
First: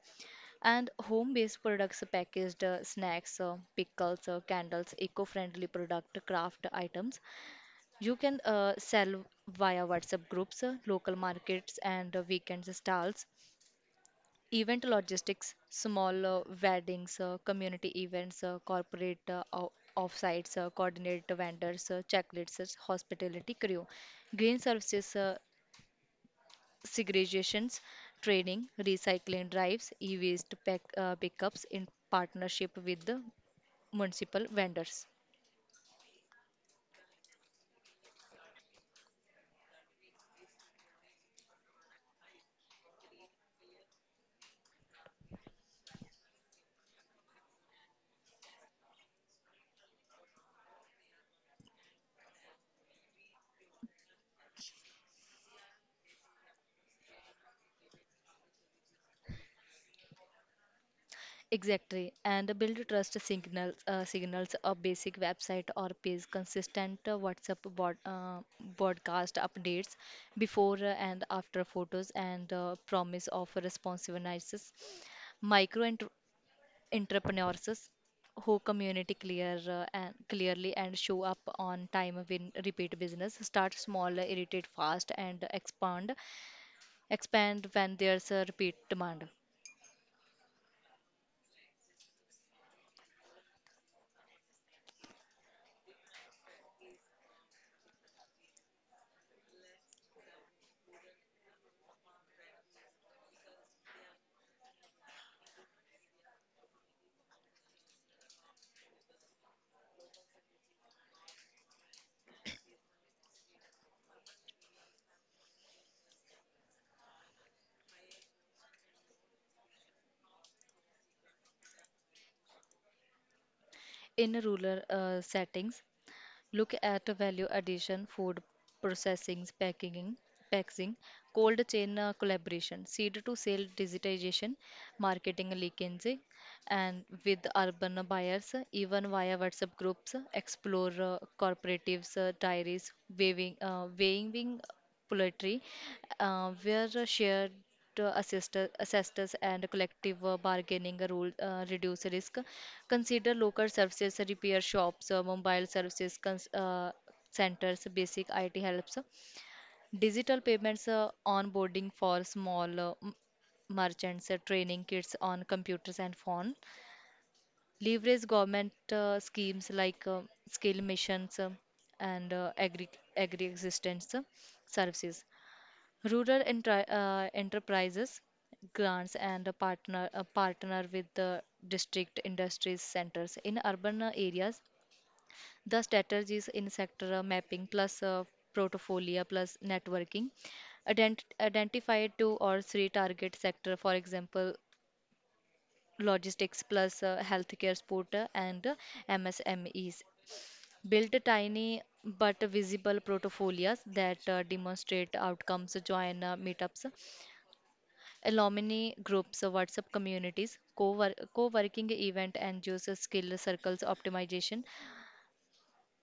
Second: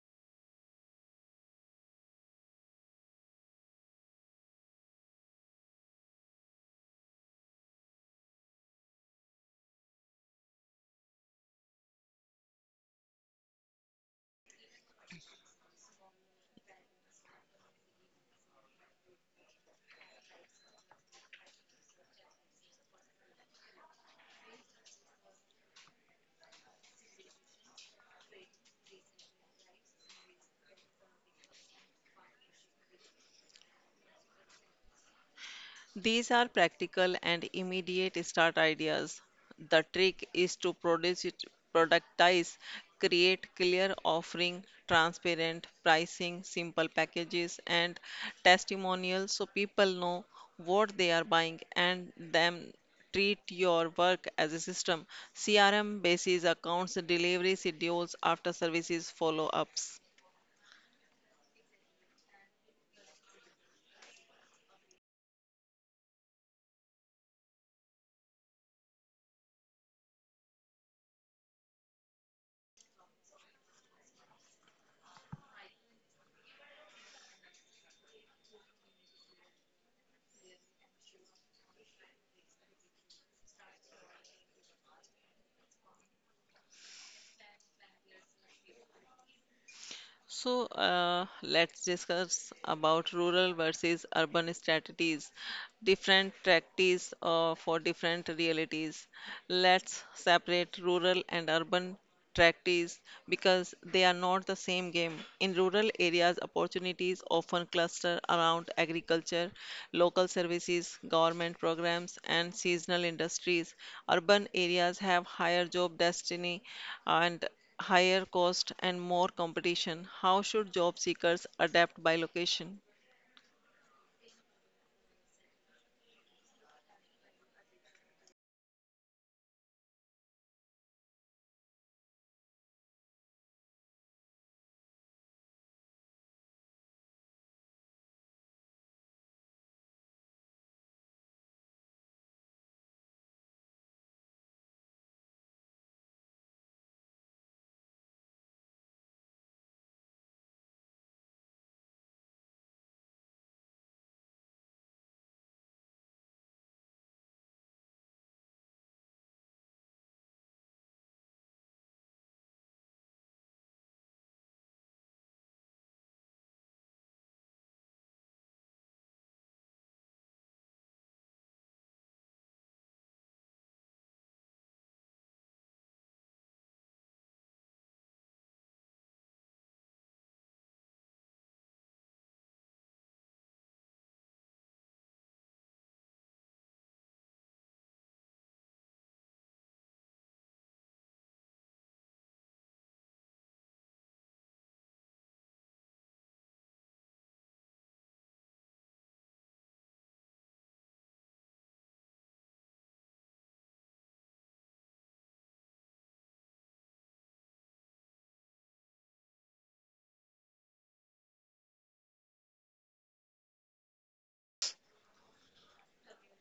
and home-based products, packaged snacks, pickles, candles, eco-friendly product, craft items. You can sell via WhatsApp groups, local markets, and weekend stalls, event logistics, small weddings, community events, corporate offsites, coordinate vendors, checklists, hospitality crew, green services, segregations, training, recycling drives, e-waste pickups in partnership with the municipal vendors. These are practical and immediate start ideas. The trick is to productize, create clear offering, transparent pricing, simple packages, and testimonials so people know what they are buying and then treat your work as a system. CRM bases accounts, delivery schedules, after services follow ups. Exactly, and build trust signals, a basic website or page, consistent WhatsApp bod, broadcast updates, before and after photos, and promise of responsiveness. Micro entrepreneurs who community clear and clearly and show up on time win repeat business. Start small, irritate fast, and expand when there's a repeat demand. Let's discuss about rural versus urban strategies, different tactics for different realities. Let's separate rural and urban tactics because they are not the same game. In rural areas, opportunities often cluster around agriculture, local services, government programs, and seasonal industries. Urban areas have higher job destiny and higher cost and more competition. How should job seekers adapt by location? In rural settings, look at the value addition: food processing, packaging, packaging, cold chain collaboration, seed to sale digitization, marketing linkage, and with urban buyers, even via WhatsApp groups. Explore cooperatives, diaries, weighing, poultry, where shared assistance and collective bargaining rule reduce risk. Consider local services, repair shops, mobile services centers, basic IT helps. Digital payments, onboarding for small merchants, training kits on computers and phone. Leverage government schemes like skill missions and agri existence services. Rural enterprises grants and a partner with the district industries centers. In urban areas, the strategies in sector mapping plus portfolio plus networking. Identify two or three target sector, for example logistics plus healthcare sport and MSMEs. Build tiny but visible portfolios that demonstrate outcomes. Join meetups, alumni groups, WhatsApp communities, co-working event and user skill circles, optimization,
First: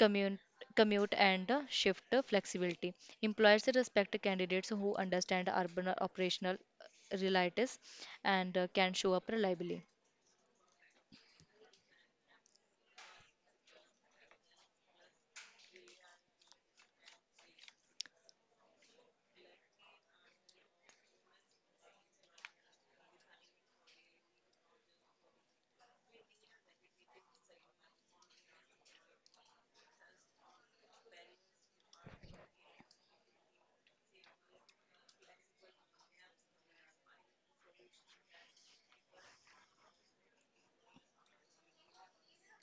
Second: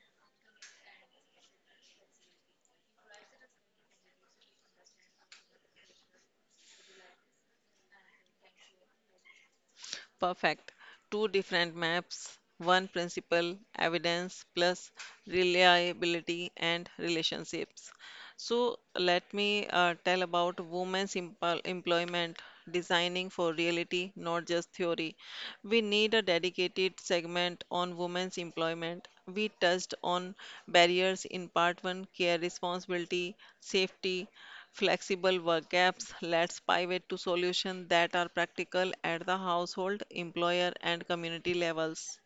commute, commute and shift flexibility. Employers respect candidates who understand urban operational realities and can show up reliably. Perfect. Two different maps, one principle: evidence plus reliability and relationships. So let me tell about employment designing for reality, not just theory. We need a dedicated segment on women's employment. We touched on barriers in part one: care responsibility, safety, flexible work gaps. Let's pivot to solutions that are practical at the household, employer, and community levels.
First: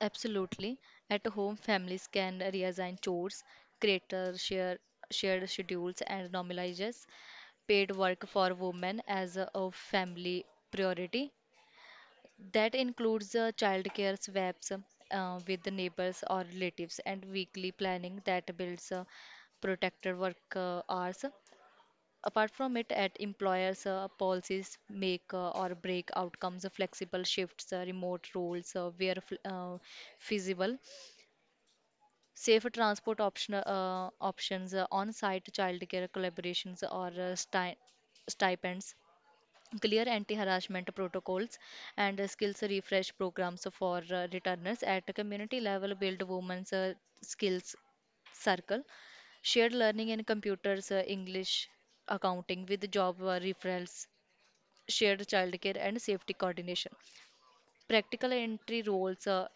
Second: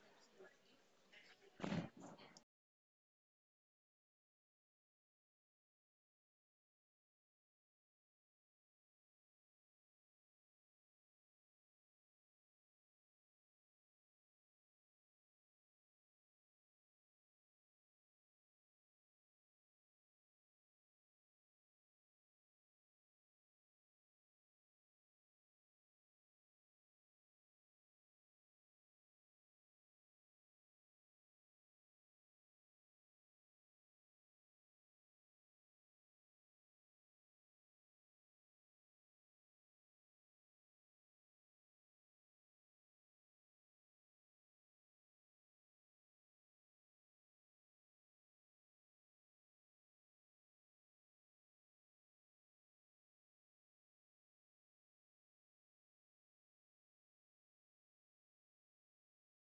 Absolutely. At home, families can reassign chores, create shared schedules, and normalize paid work for women as a family priority. That includes childcare swaps with the neighbors or relatives and weekly planning that builds protected work hours. Apart from it, at employers, policies make or break outcomes: flexible shifts, remote roles where feasible, safe transport options, on-site childcare collaborations or stipends, clear anti-harassment protocols and skills refresh programs for returners. At a community level, build women's skills circle, shared learning in computers, english, accounting, with job referrals, shared childcare and safety coordination, practical entry roles,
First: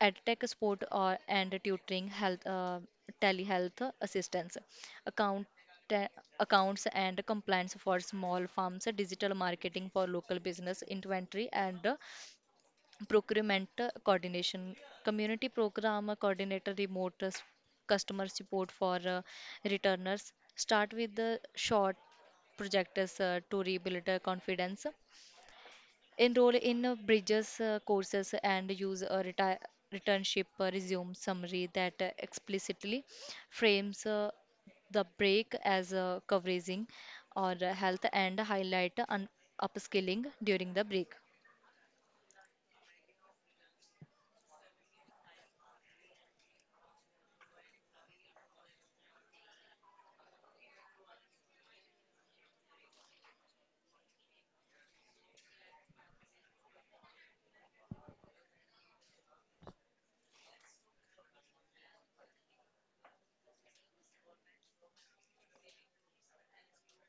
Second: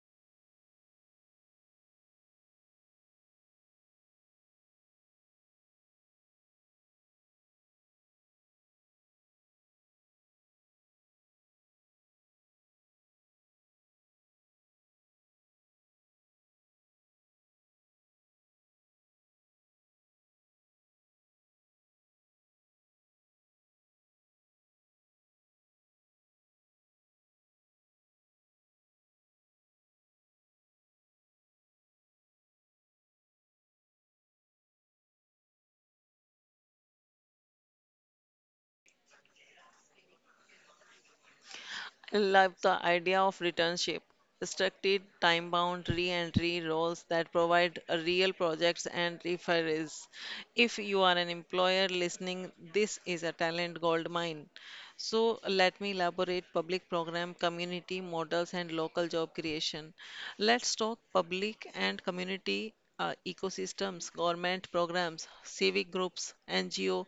Ed tech support or, and tutoring, health, telehealth assistance, account, ta- accounts and compliance for small farms, digital marketing for local business, inventory and procurement coordination, community program coordinator, remote customer support for returners. Start with the short projects to rebuild confidence, enroll in bridges courses, and use a retire returnship resume summary that explicitly frames the break as covering or health, and highlight upskilling during the break. I love the idea of returnship, structured time-bound re-entry roles that provide real projects and referrals. If you are an employer listening, this is a talent gold mine. So let me elaborate public program, community models, and local job creation. Let's talk public and community ecosystems, government programs, civic groups, NGO.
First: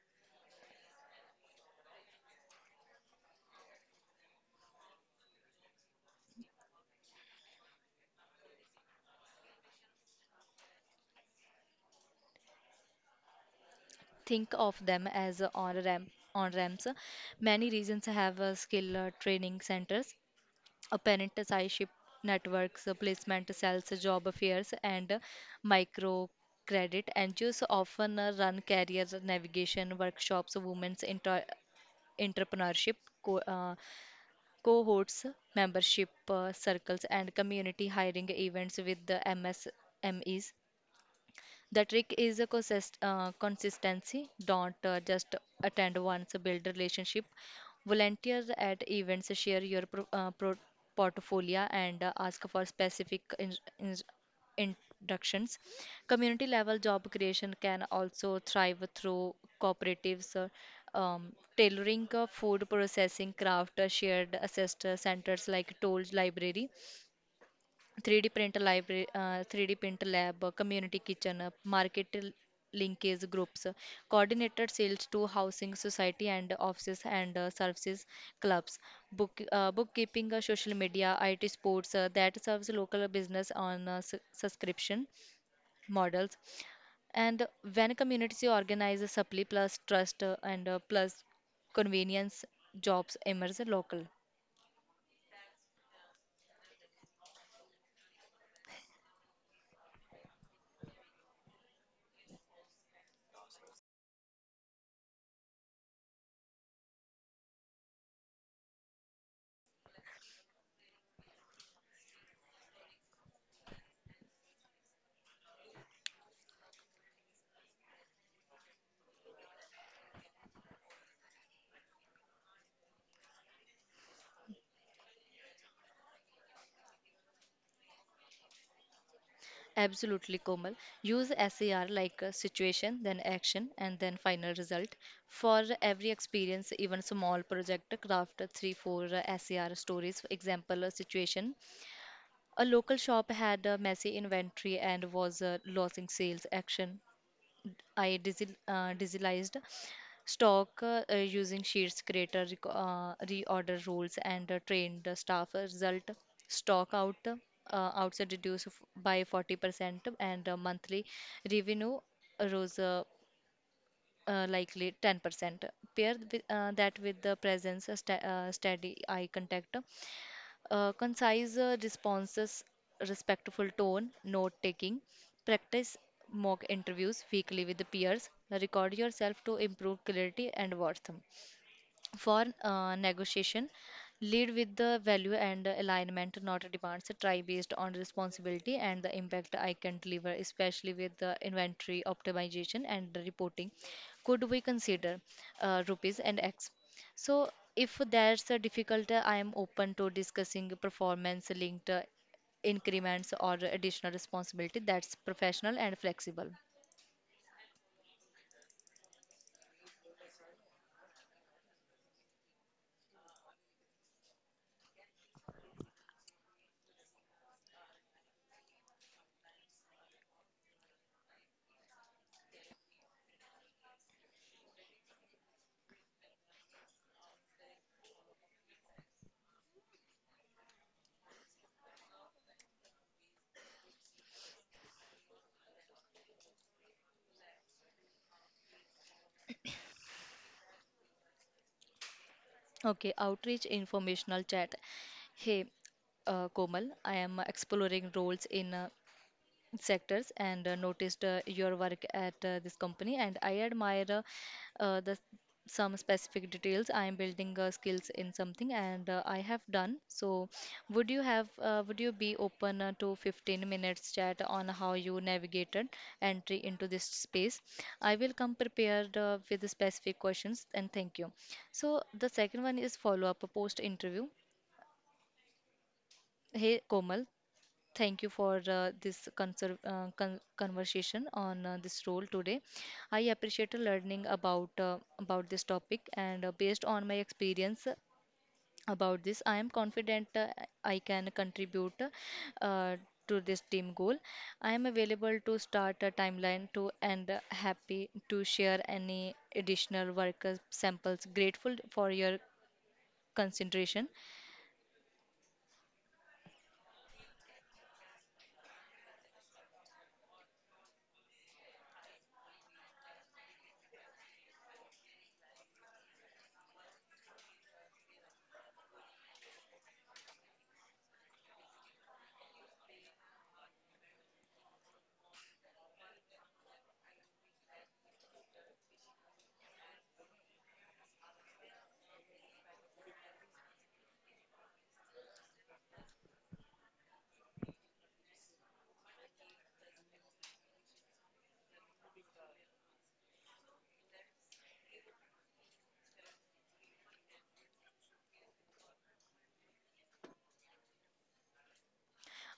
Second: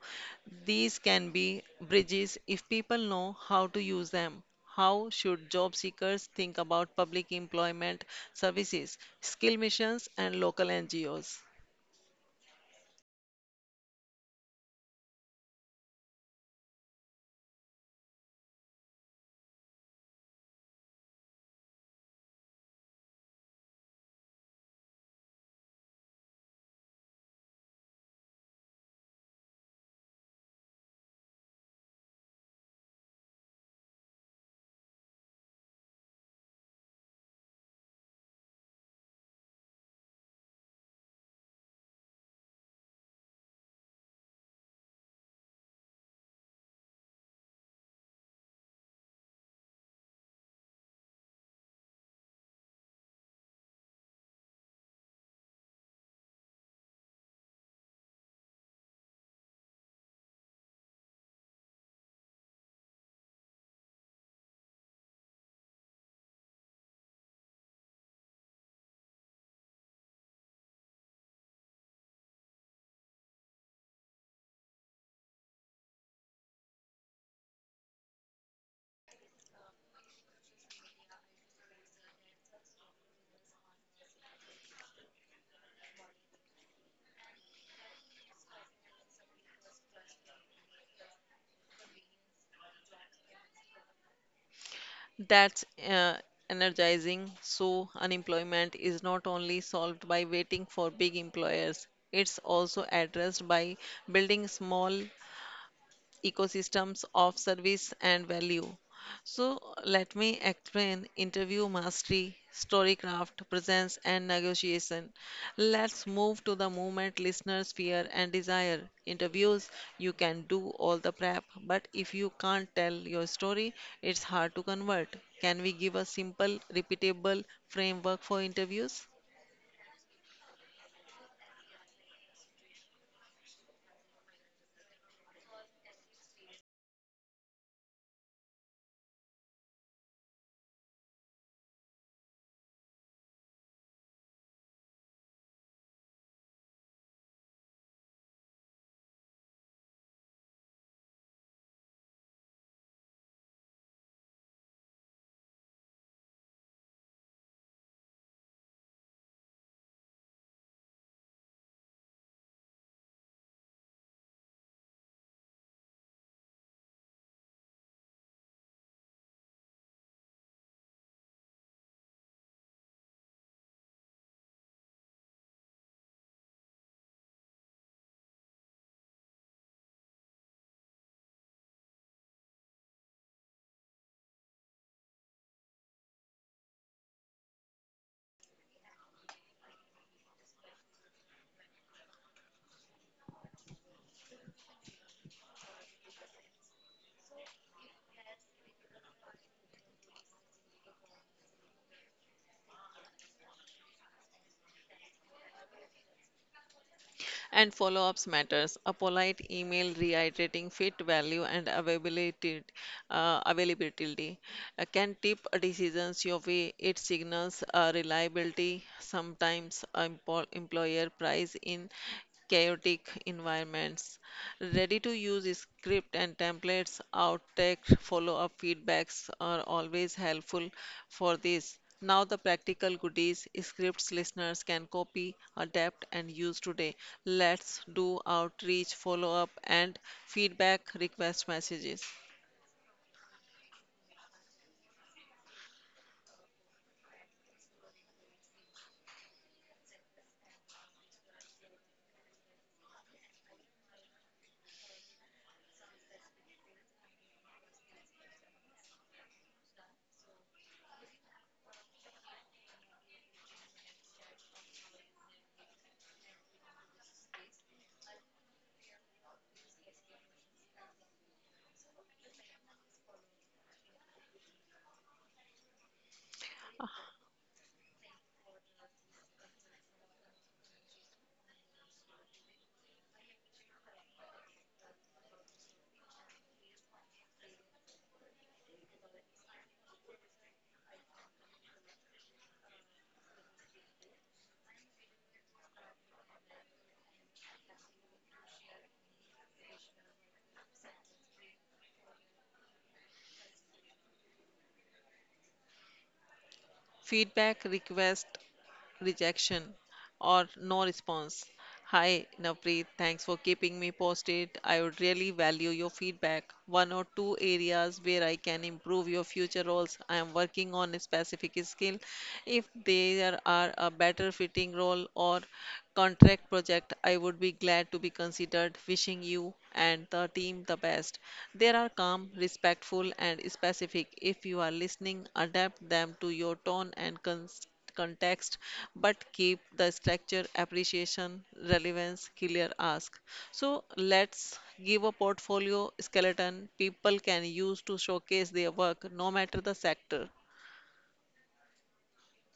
These can be bridges if people know how to use them. How should job seekers think about public employment services, skill missions, and local NGOs? Think of them as on ramps. Many regions have skill training centers, a apprenticeship networks, placement sales, job fairs, and micro credit. NGOs often run career navigation workshops, women's entrepreneurship co- uh, cohorts, membership circles, and community hiring events with the MSMEs. The trick is a consistency. Don't just attend once, build relationship. Volunteer at events, share your portfolio, and ask for specific introductions. Community level job creation can also thrive through cooperatives, tailoring, food processing, craft, shared assist centers like Toll Library, 3D printer library, 3D printer lab, community kitchen, market linkage groups, coordinated sales to housing society and offices, and services clubs, bookkeeping, social media, IT sports that serves local business on subscription models. And when community organizes supply plus trust and plus convenience, jobs emerge local. That's energizing. So, unemployment is not only solved by waiting for big employers, it's also addressed by building small, ecosystems of service and value. So let me explain interview mastery, storycraft, presence, and negotiation. Let's move to the movement listeners' fear and desire. Interviews, you can do all the prep, but if you can't tell your story, it's hard to convert. Can we give a simple, repeatable framework for interviews? Absolutely, Komal. Use SAR like a situation, then action, and then final result. For every experience, even small project, craft three, four SAR stories. For example, a situation: a local shop had a messy inventory and was losing sales. Action: I digitalized stock using sheets, creator rec- reorder rules, and trained the staff. Result: stock outside reduced by 40%, and monthly revenue rose likely 10%. Pair that with the presence, steady eye contact, concise responses, respectful tone, note taking, practice mock interviews weekly with the peers, record yourself to improve clarity and worth for negotiation. Lead with the value and alignment, not demands. Try based on responsibility and the impact I can deliver, especially with the inventory optimization and the reporting. Could we consider rupees and X? So if there's a difficult I am open to discussing performance linked increments or additional responsibility that's professional and flexible. And follow-ups matters. A polite email reiterating fit value and availability, uh, availability can tip decisions your way. It signals reliability. Sometimes employer prize in chaotic environments. Ready to use script and templates, outtake follow up feedbacks are always helpful for this. Now, the practical goodies scripts listeners can copy, adapt, and use today. Let's do outreach, follow up, and feedback request messages. Okay, outreach informational chat. Hey, Komal, I am exploring roles in sectors and noticed your work at this company, and I admire the some specific details. I am building skills in something, and I have done so. Would you have would you be open to 15 minutes chat on how you navigated entry into this space? I will come prepared with the specific questions, and thank you. So the second one is follow up post interview. Hey, Komal. Thank you for this conversation on this role today. I appreciate learning about this topic, and based on my experience about this, I am confident I can contribute uh, to this team goal. I am available to start a timeline to and happy to share any additional work samples. Grateful for your consideration. Feedback request, rejection, or no response. Hi, Navpreet. Thanks for keeping me posted. I would really value your feedback. One or two areas where I can improve your future roles. I am working on a specific skill. If there are a better fitting role or contract project, I would be glad to be considered. Wishing you and the team the best. They are calm, respectful, and specific. If you are listening, adapt them to your tone and context, but keep the structure: appreciation, relevance, clear ask. So let's give a portfolio skeleton people can use to showcase their work no matter the sector.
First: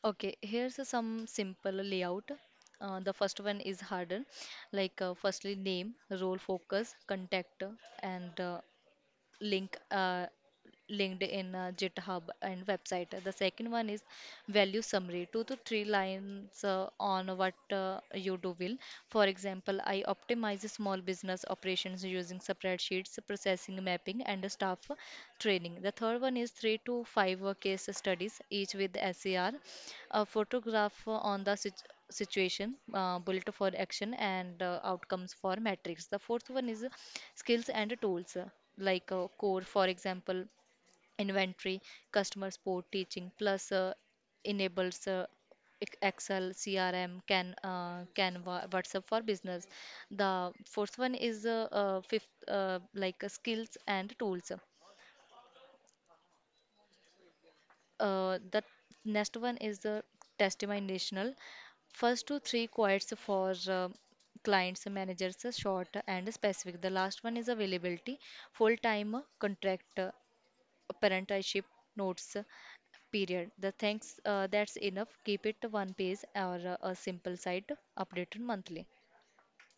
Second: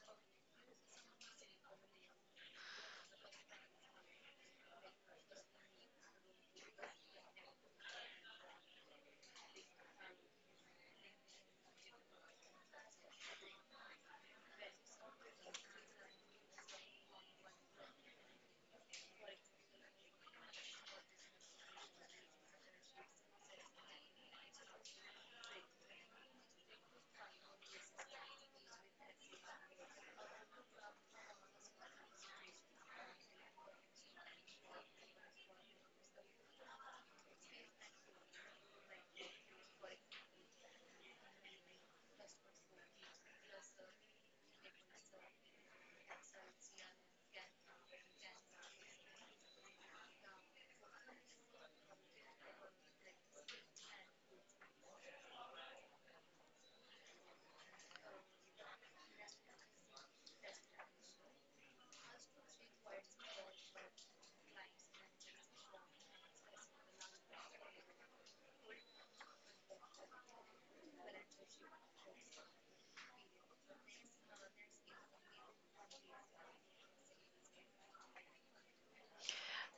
Okay, here's a some simple layout. The first one is harder, like firstly name, role focus, contact, and link uh, linked in GitHub and website. The second one is value summary, two to three lines on what you do will. For example, I optimize small business operations using spreadsheets, processing mapping, and staff training. The third one is three to five case studies, each with SER, a photograph on the situation, bullet for action, and outcomes for metrics. The fourth one is skills and tools like a core, for example, inventory, customer support, teaching, plus enables Excel, CRM, Canva, WhatsApp for business. The fourth one is fifth, like skills and tools. The next one is the testimonial. First 2-3 quotes for clients, managers, short and specific. The last one is availability, full-time contract, parentalship notes period. The thanks that's enough. Keep it one page or a simple site updated monthly.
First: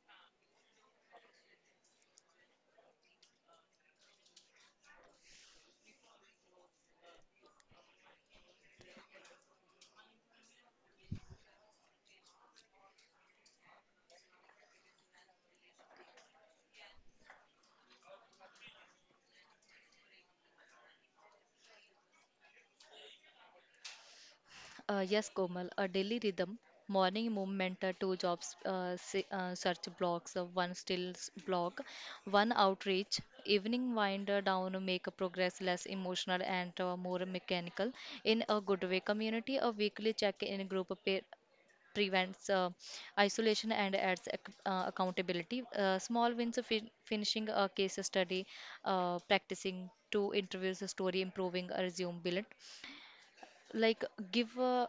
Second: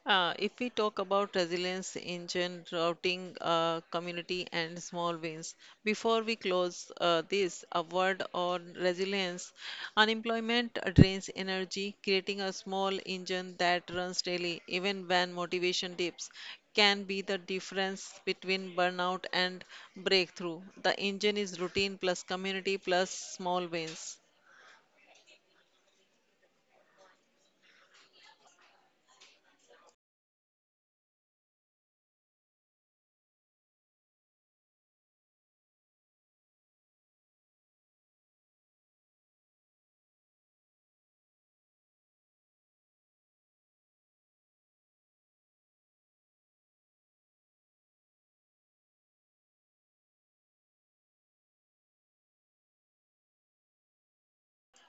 If we talk about resilience, engine, routing, community, and small wins, before we close this, a word on resilience. Unemployment drains energy. Creating a small engine that runs daily, even when motivation dips, can be the difference between burnout and breakthrough. The engine is routine plus community plus small wins. Yes, Komal, a daily rhythm, morning movement, two jobs, search blocks, one stills block, one outreach, evening wind down, make a progress less emotional and more mechanical. In a good way, community, a weekly check in group, prevents isolation and adds accountability. Small wins of finishing a case study, practicing two interviews, a story improving, a resume bullet. Like give a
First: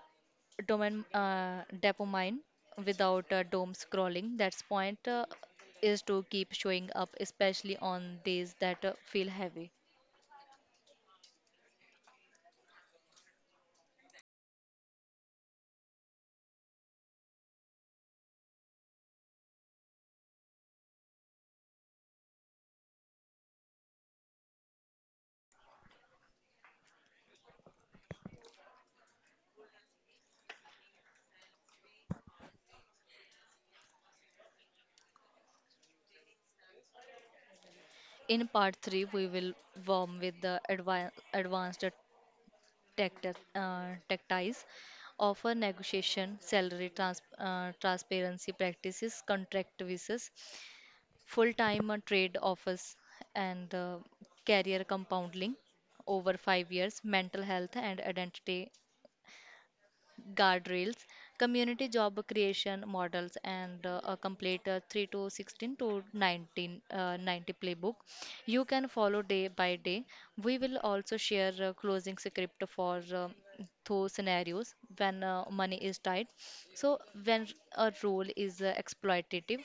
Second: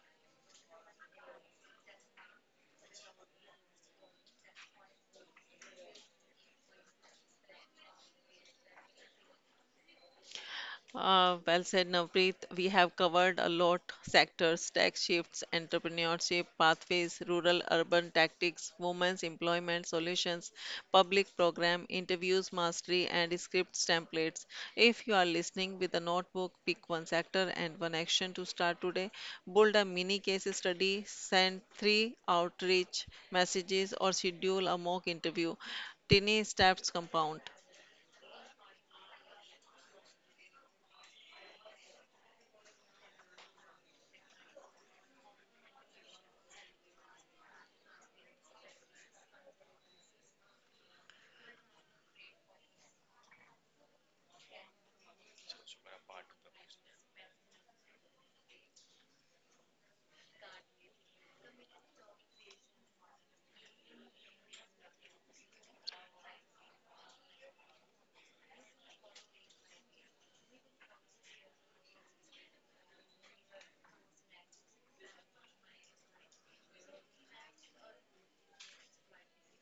domain dopamine without dome scrolling. That's point is to keep showing up, especially on days that feel heavy. Well said, Navpreet. We have covered a lot: sectors, tax shifts, entrepreneurship, pathways, rural urban tactics, women's employment solutions, public program, interviews mastery, and scripts templates. If you are listening with a notebook, pick one sector and one action to start today. Build a mini case study, send three outreach messages, or schedule a mock interview. Tiny steps compound. In part 3, we will warm with the advanced tactics, offer negotiation, salary transparency practices, contract visas, full-time trade offers, and career compounding over 5 years, mental health and identity guardrails, community job creation models, and a complete 3 to 16 to 19, 90 playbook. You can follow day by day. We will also share closing script for those scenarios when money is tight. So, when a role is exploitative,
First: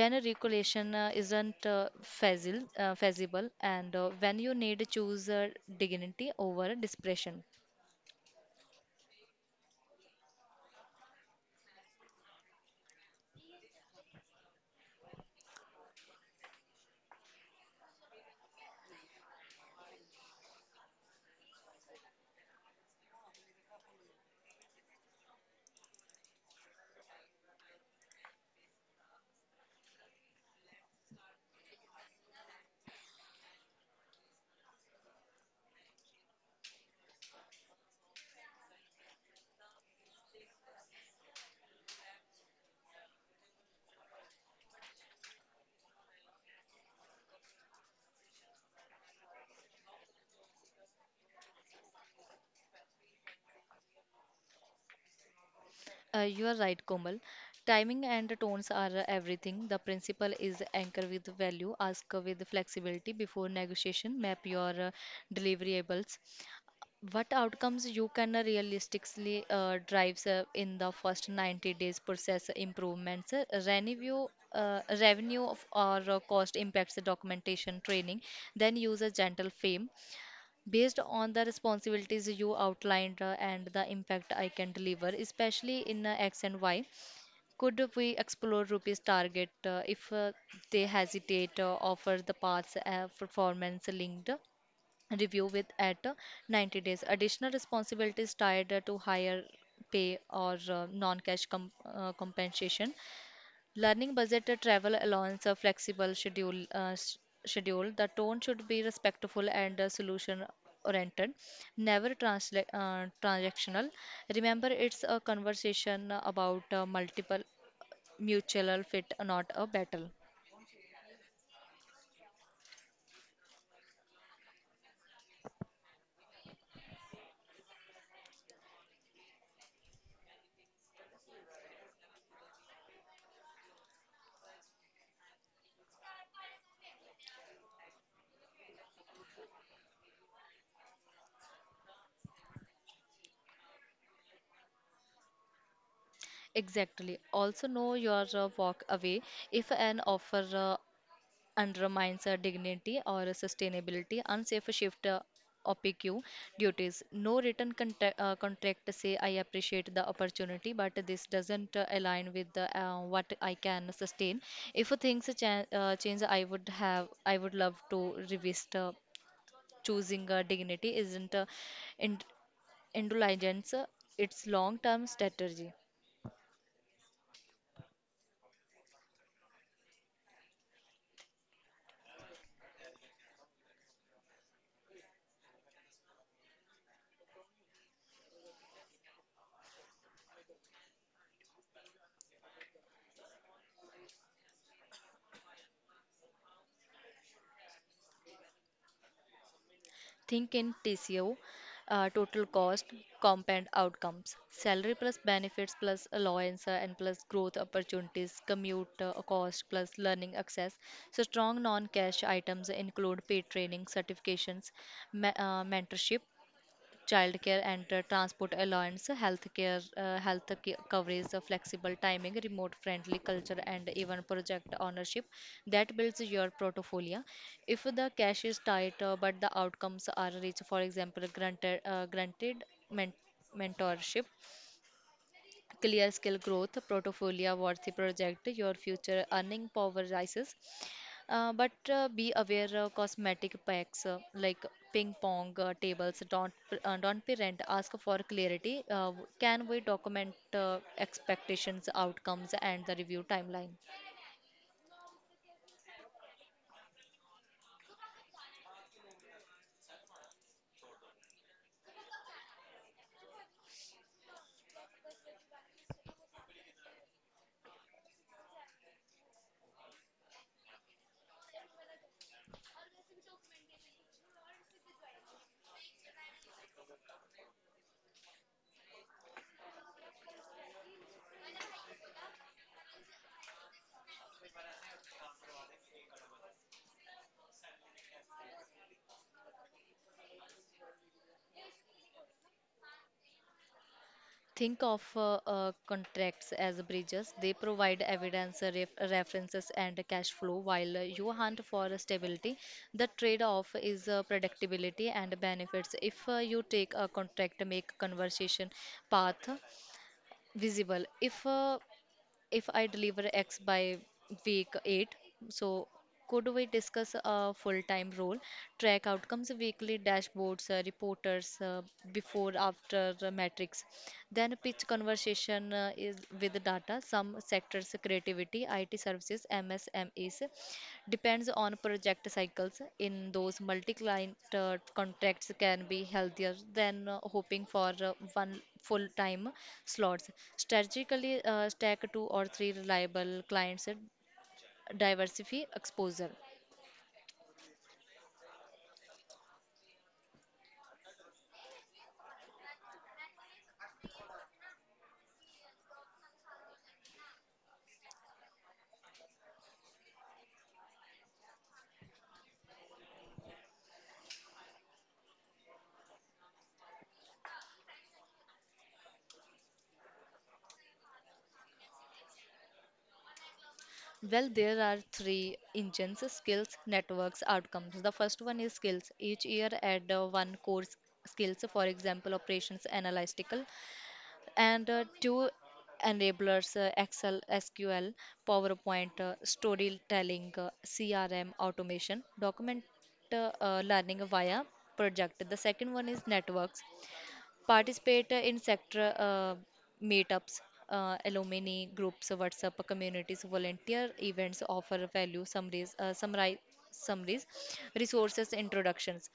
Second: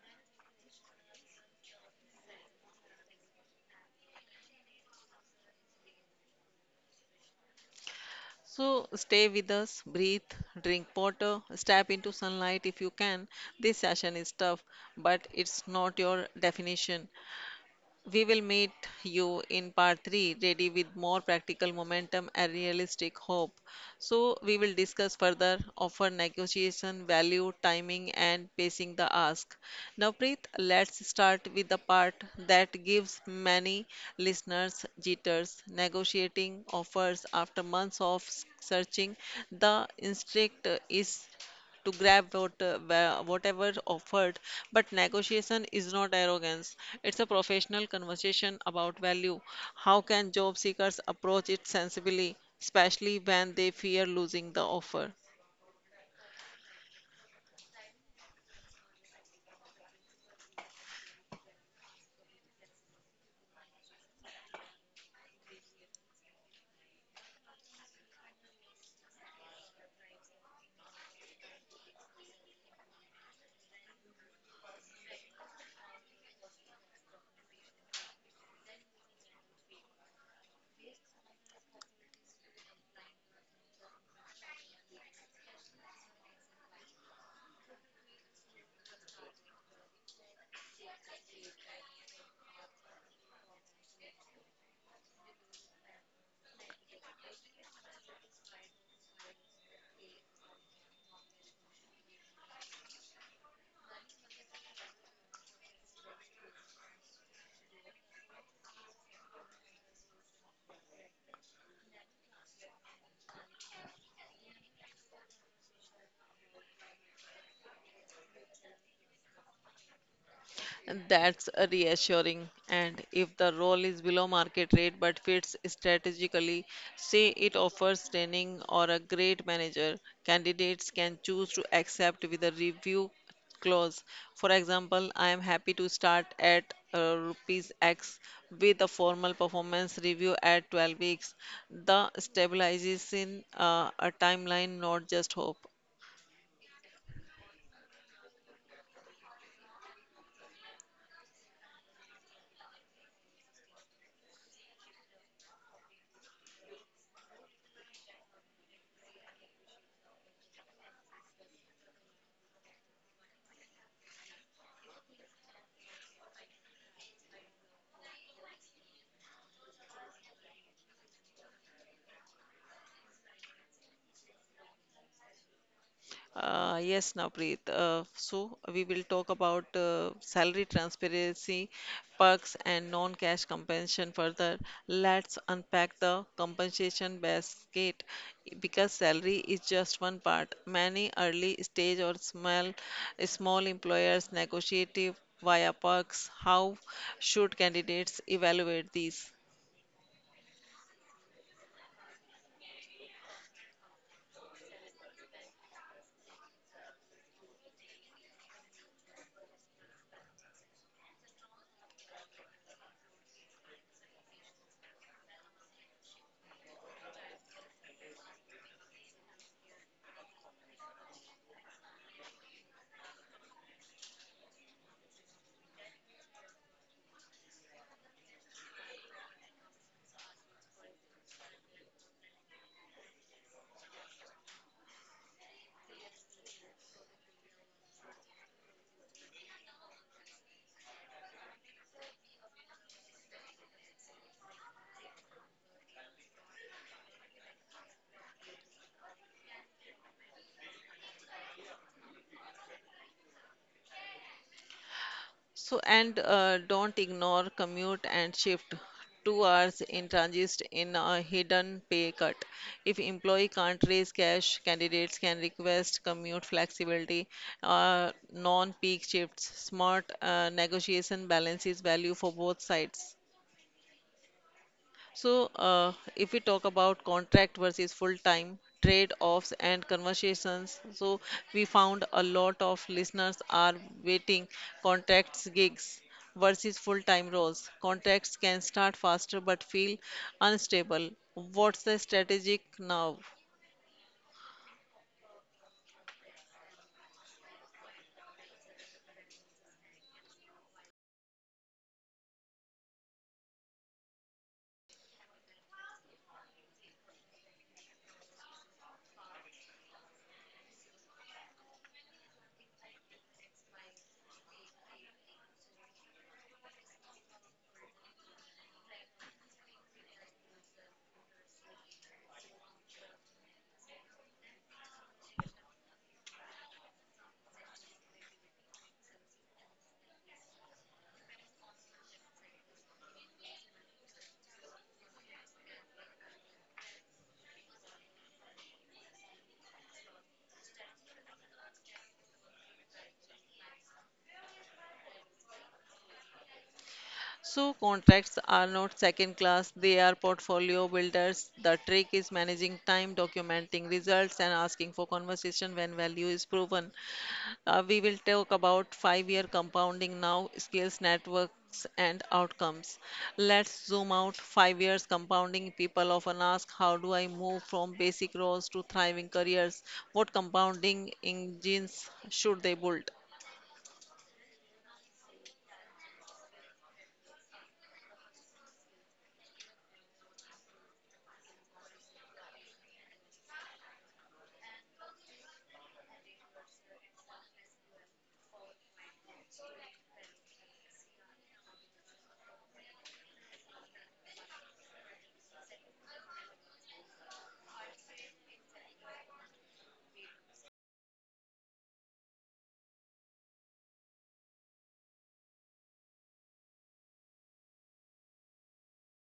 when a regulation isn't feasible, and when you need to choose dignity over desperation. So stay with us, breathe, drink water, step into sunlight if you can. This session is tough, but it's not your definition. We will meet you in part 3, ready with more practical momentum and realistic hope. So, we will discuss further offer negotiation, value, timing, and pacing the ask. Now, Preet, let's start with the part that gives many listeners jitters: negotiating offers after months of searching. The instinct is to grab whatever offered. But negotiation is not arrogance, it's a professional conversation about value. How can job seekers approach it sensibly, especially when they fear losing the offer? You are right, Komal. Timing and tones are everything. The principle is anchor with value, ask with flexibility before negotiation, map your deliverables. What outcomes you can realistically drive in the first 90 days process improvements, revenue or cost impacts documentation training, then use a gentle frame based on the responsibilities you outlined and the impact I can deliver, especially in X and Y. Could we explore Rupee's target if they hesitate offer the paths performance linked review with at 90 days? Additional responsibilities tied to higher pay or non-cash compensation. Learning budget, a travel allowance, a flexible schedule. The tone should be respectful and solution oriented, never transactional. Remember, it's a conversation about multiple mutual fit, not a battle. That's reassuring. And if the role is below market rate but fits strategically, say it offers training or a great manager, candidates can choose to accept with a review clause. For example, I am happy to start at rupees X with a formal performance review at 12 weeks. The stabilizes in a timeline, not just hope. Exactly. Also, know your walk away if an offer undermines our dignity or sustainability. Unsafe shift, OPQ duties. No written contract, say I appreciate the opportunity, but this doesn't align with what I can sustain. If things change, I would love to revisit choosing dignity isn't ind- indulgence. It's long-term strategy. Yes, Navpreet. So we will talk about salary transparency, perks, and non-cash compensation further. Let's unpack the compensation basket because salary is just one part. Many early stage or small employers negotiate via perks. How should candidates evaluate these? Think in TCO, total cost, compound outcomes, salary plus benefits plus allowance and plus growth opportunities, commute cost plus learning access. So strong non-cash items include paid training, certifications, mentorship, childcare and transport allowance, healthcare, coverage, flexible timing, remote friendly culture, and even project ownership that builds your portfolio. If the cash is tight but the outcomes are rich, for example, granted men- mentorship, clear skill growth, portfolio worthy project, your future earning power rises. But be aware of cosmetic packs like ping pong tables. Don't parent. Ask for clarity. Can we document expectations, outcomes, and the review timeline? So, and don't ignore commute and shift. 2 hours in transit in a hidden pay cut. If employee can't raise cash, candidates can request commute flexibility, non-peak shifts. Smart negotiation balances value for both sides. So, if we talk about contract versus full time trade offs and conversations, so we found a lot of listeners are waiting contracts gigs versus full time roles. Contracts can start faster but feel unstable. What's the strategic now? Think of contracts as bridges. They provide evidence, references, and cash flow, while you hunt for stability. The trade off is predictability and benefits. If you take a contract, make conversation path visible. If I deliver X by week 8, so could we discuss a full-time role, track outcomes, weekly dashboards, reporters, before, after metrics, then pitch conversation is with the data, some sectors, creativity, IT services, MSMEs, depends on project cycles. In those multi-client contracts can be healthier than hoping for one full time slots. Strategically stack two or three reliable clients and diversify exposure. So, contracts are not second class, they are portfolio builders. The trick is managing time, documenting results, and asking for conversation when value is proven. We will talk about 5 year compounding now: skills, networks, and outcomes. Let's zoom out. 5 years compounding. People often ask, how do I move from basic roles to thriving careers? What compounding engines should they build? Well, there are three engines: skills, networks, outcomes. The first one is skills. Each year add one course skills, for example, operations analytical, and two enablers, Excel, SQL, PowerPoint, storytelling, CRM automation document, learning via project. The second one is networks. Participate in sector meetups, alumni groups, WhatsApp communities, volunteer events, offer value summaries, summaries, resources, introductions.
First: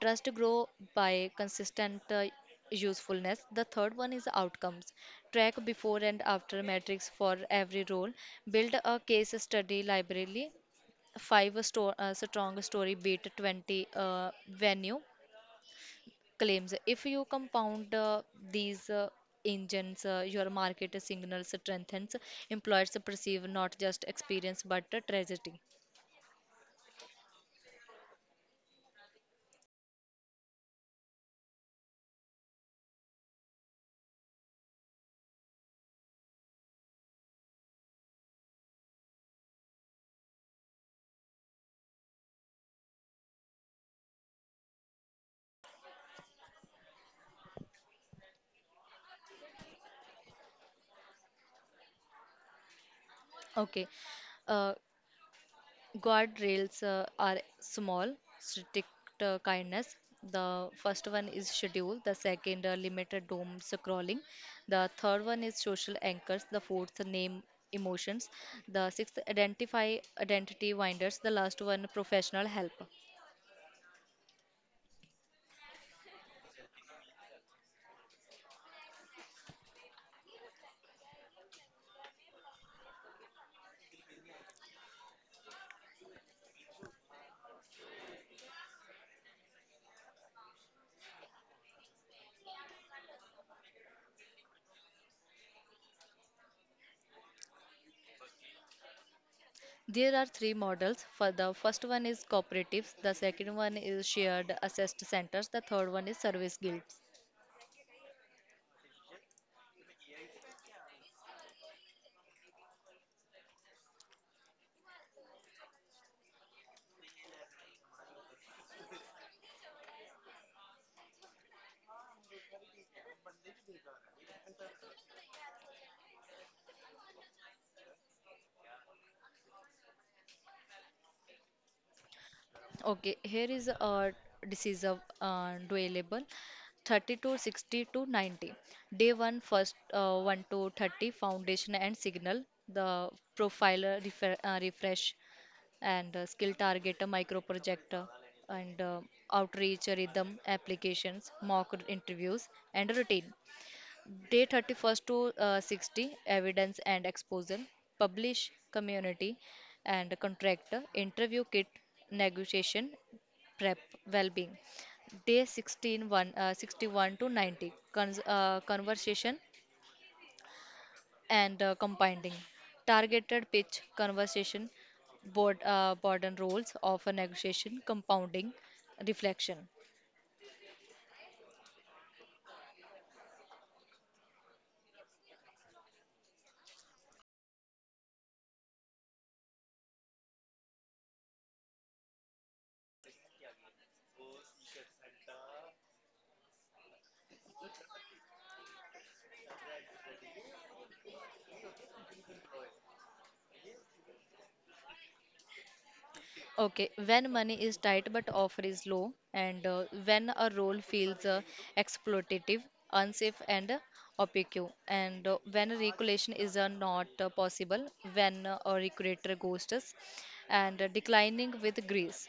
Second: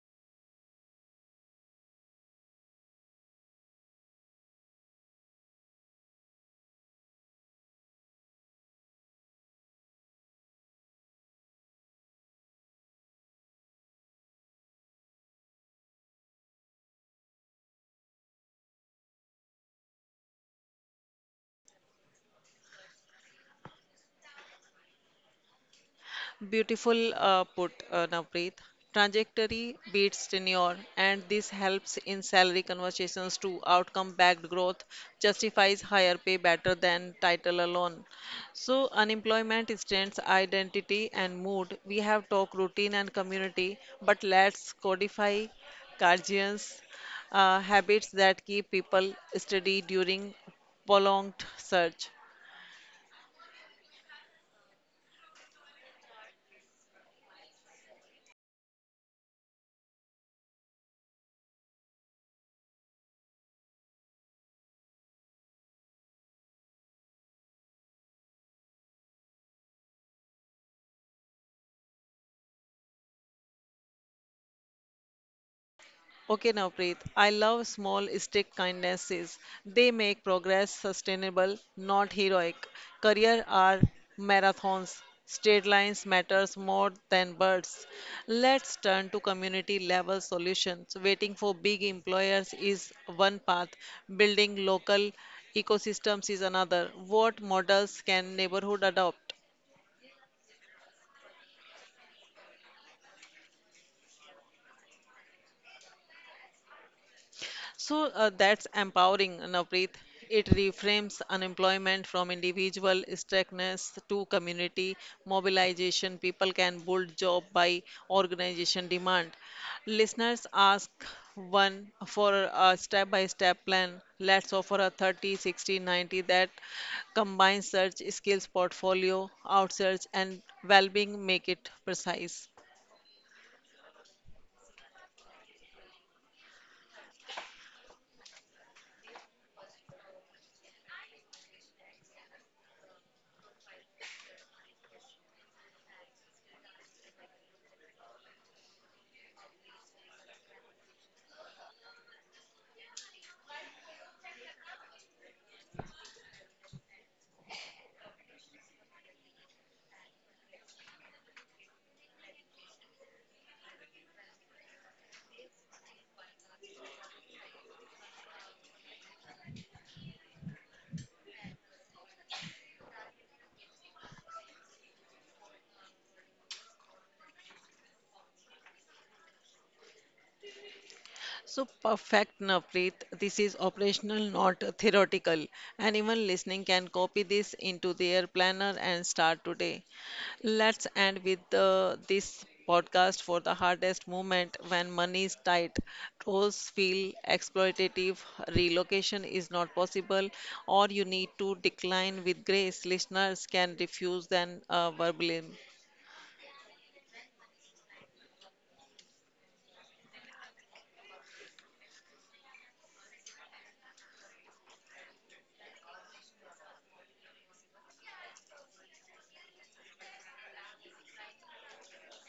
Trust grow by consistent usefulness. The third one is outcomes. Track before and after metrics for every role. Build a case study library. Five strong story beat 20 venue claims. If you compound these engines, your market signal strengthens. Employers perceive not just experience but a tragedy. Beautiful put, Navpreet. Trajectory beats tenure, and this helps in salary conversations too. Outcome backed growth justifies higher pay better than title alone. So, unemployment strengths identity and mood. We have talked routine and community, but let's codify guardians' habits that keep people steady during prolonged search. Okay, uh, guardrails are small, strict kindness. The first one is schedule, the second, limited doom scrolling, the third one is social anchors, the fourth, name emotions, the sixth, identify identity winders, the last one, professional help. Okay, Navpreet, I love small stick kindnesses. They make progress sustainable, not heroic. Career are marathons. Straight lines matters more than birds. Let's turn to community level solutions. Waiting for big employers is one path. Building local ecosystems is another. What models can neighborhood adopt? There are three models. For the first one is cooperatives, the second one is shared assessed centers, the third one is service guilds. That's empowering, Navpreet. It reframes unemployment from individual strictness to community mobilization. People can build job by organization demand. Listeners ask one for a step-by-step plan. Let's offer a 30, 60, 90 that combines search, skills portfolio, outsearch, and well-being. Make it precise. Okay, here is a disease of doable 30 to 60 to 90. Day one, first 1 to 30, foundation and signal, the profiler, refresh, and skill targeter, micro projector, and outreach rhythm applications, mock interviews, and routine. Day 31st to 60, evidence and exposure, publish community and contractor, interview kit, negotiation, prep, well-being. Day 16, one, 61 to 90, cons conversation and compounding. Targeted pitch, conversation, board and roles of a negotiation, compounding, reflection. So perfect, Navpreet. This is operational, not theoretical. Anyone listening can copy this into their planner and start today. Let's end with the, this podcast for the hardest moment when money is tight. Roles feel exploitative, relocation is not possible, or you need to decline with grace. Listeners can refuse than verbally. Okay, when money is tight but offer is low, and when a role feels exploitative, unsafe, and opaque, and when regulation is not possible, when a recruiter ghosts us, and declining with grace.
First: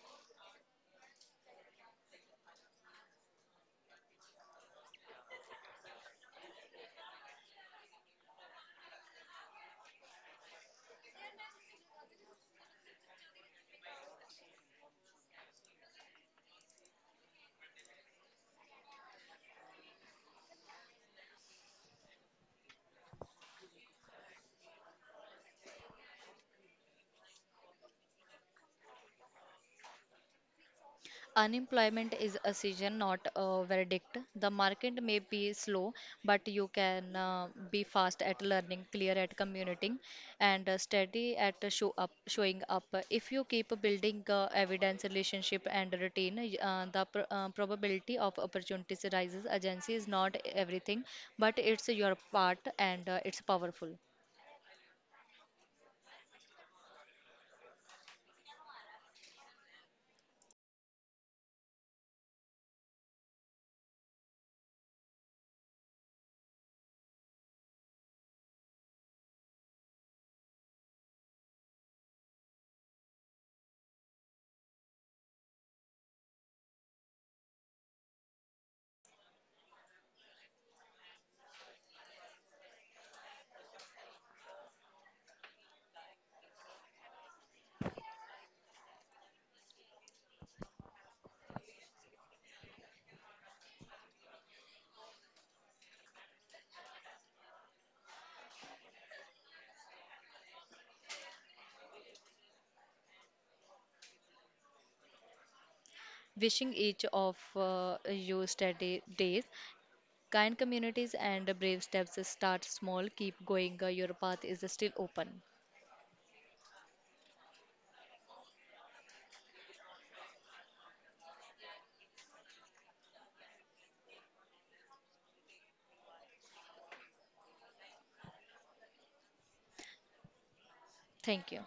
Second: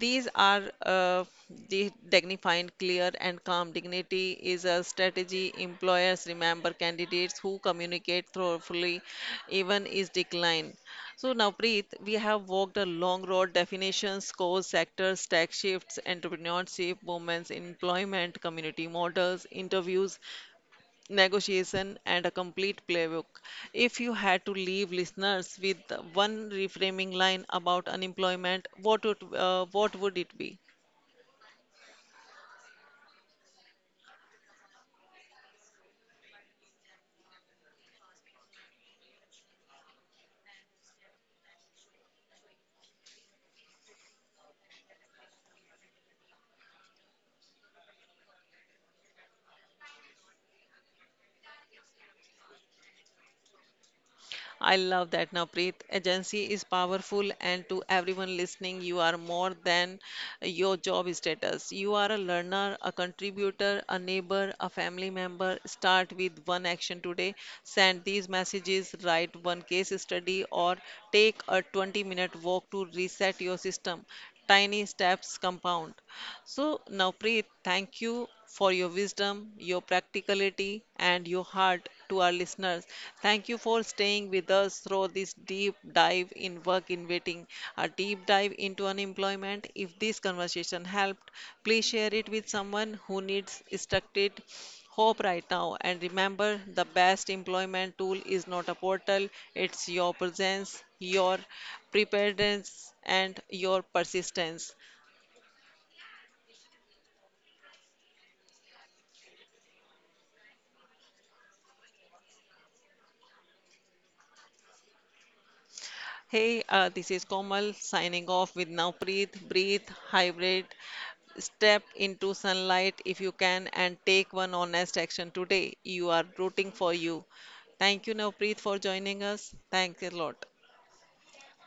These are the dignified, clear, and calm. Dignity is a strategy. Employers remember candidates who communicate thoroughly, even is decline. So now, Preet, we have walked a long road: definitions, scores, sectors, tech shifts, entrepreneurship, movements, employment, community models, interviews, negotiation, and a complete playbook. If you had to leave listeners with one reframing line about unemployment, what would it be? Unemployment is a season, not a verdict. The market may be slow, but you can be fast at learning, clear at communicating, and steady at showing up. If you keep building evidence, relationship, and routine, the probability of opportunities rises. Agency is not everything, but it's your part, and it's powerful. I love that, Navpreet. Agency is powerful, and to everyone listening, you are more than your job status. You are a learner, a contributor, a neighbor, a family member. Start with one action today. Send these messages, write one case study, or take a 20-minute walk to reset your system. Tiny steps compound. So, Navpreet, thank you for your wisdom, your practicality, and your heart to our listeners. Thank you for staying with us through this deep dive in work in waiting, a deep dive into unemployment. If this conversation helped, please share it with someone who needs structured hope right now. And remember, the best employment tool is not a portal, it's your presence, your preparedness, and your persistence. Wishing each of you steady days. Kind communities and brave steps, start small. Keep going. Your path is still open. Hey, this is Komal signing off with Now Breathe, Breathe, Hybrid. Step into sunlight if you can and take one honest action today. You are rooting for you. Thank you, Navpreet, for joining us. Thanks a lot. Thank you.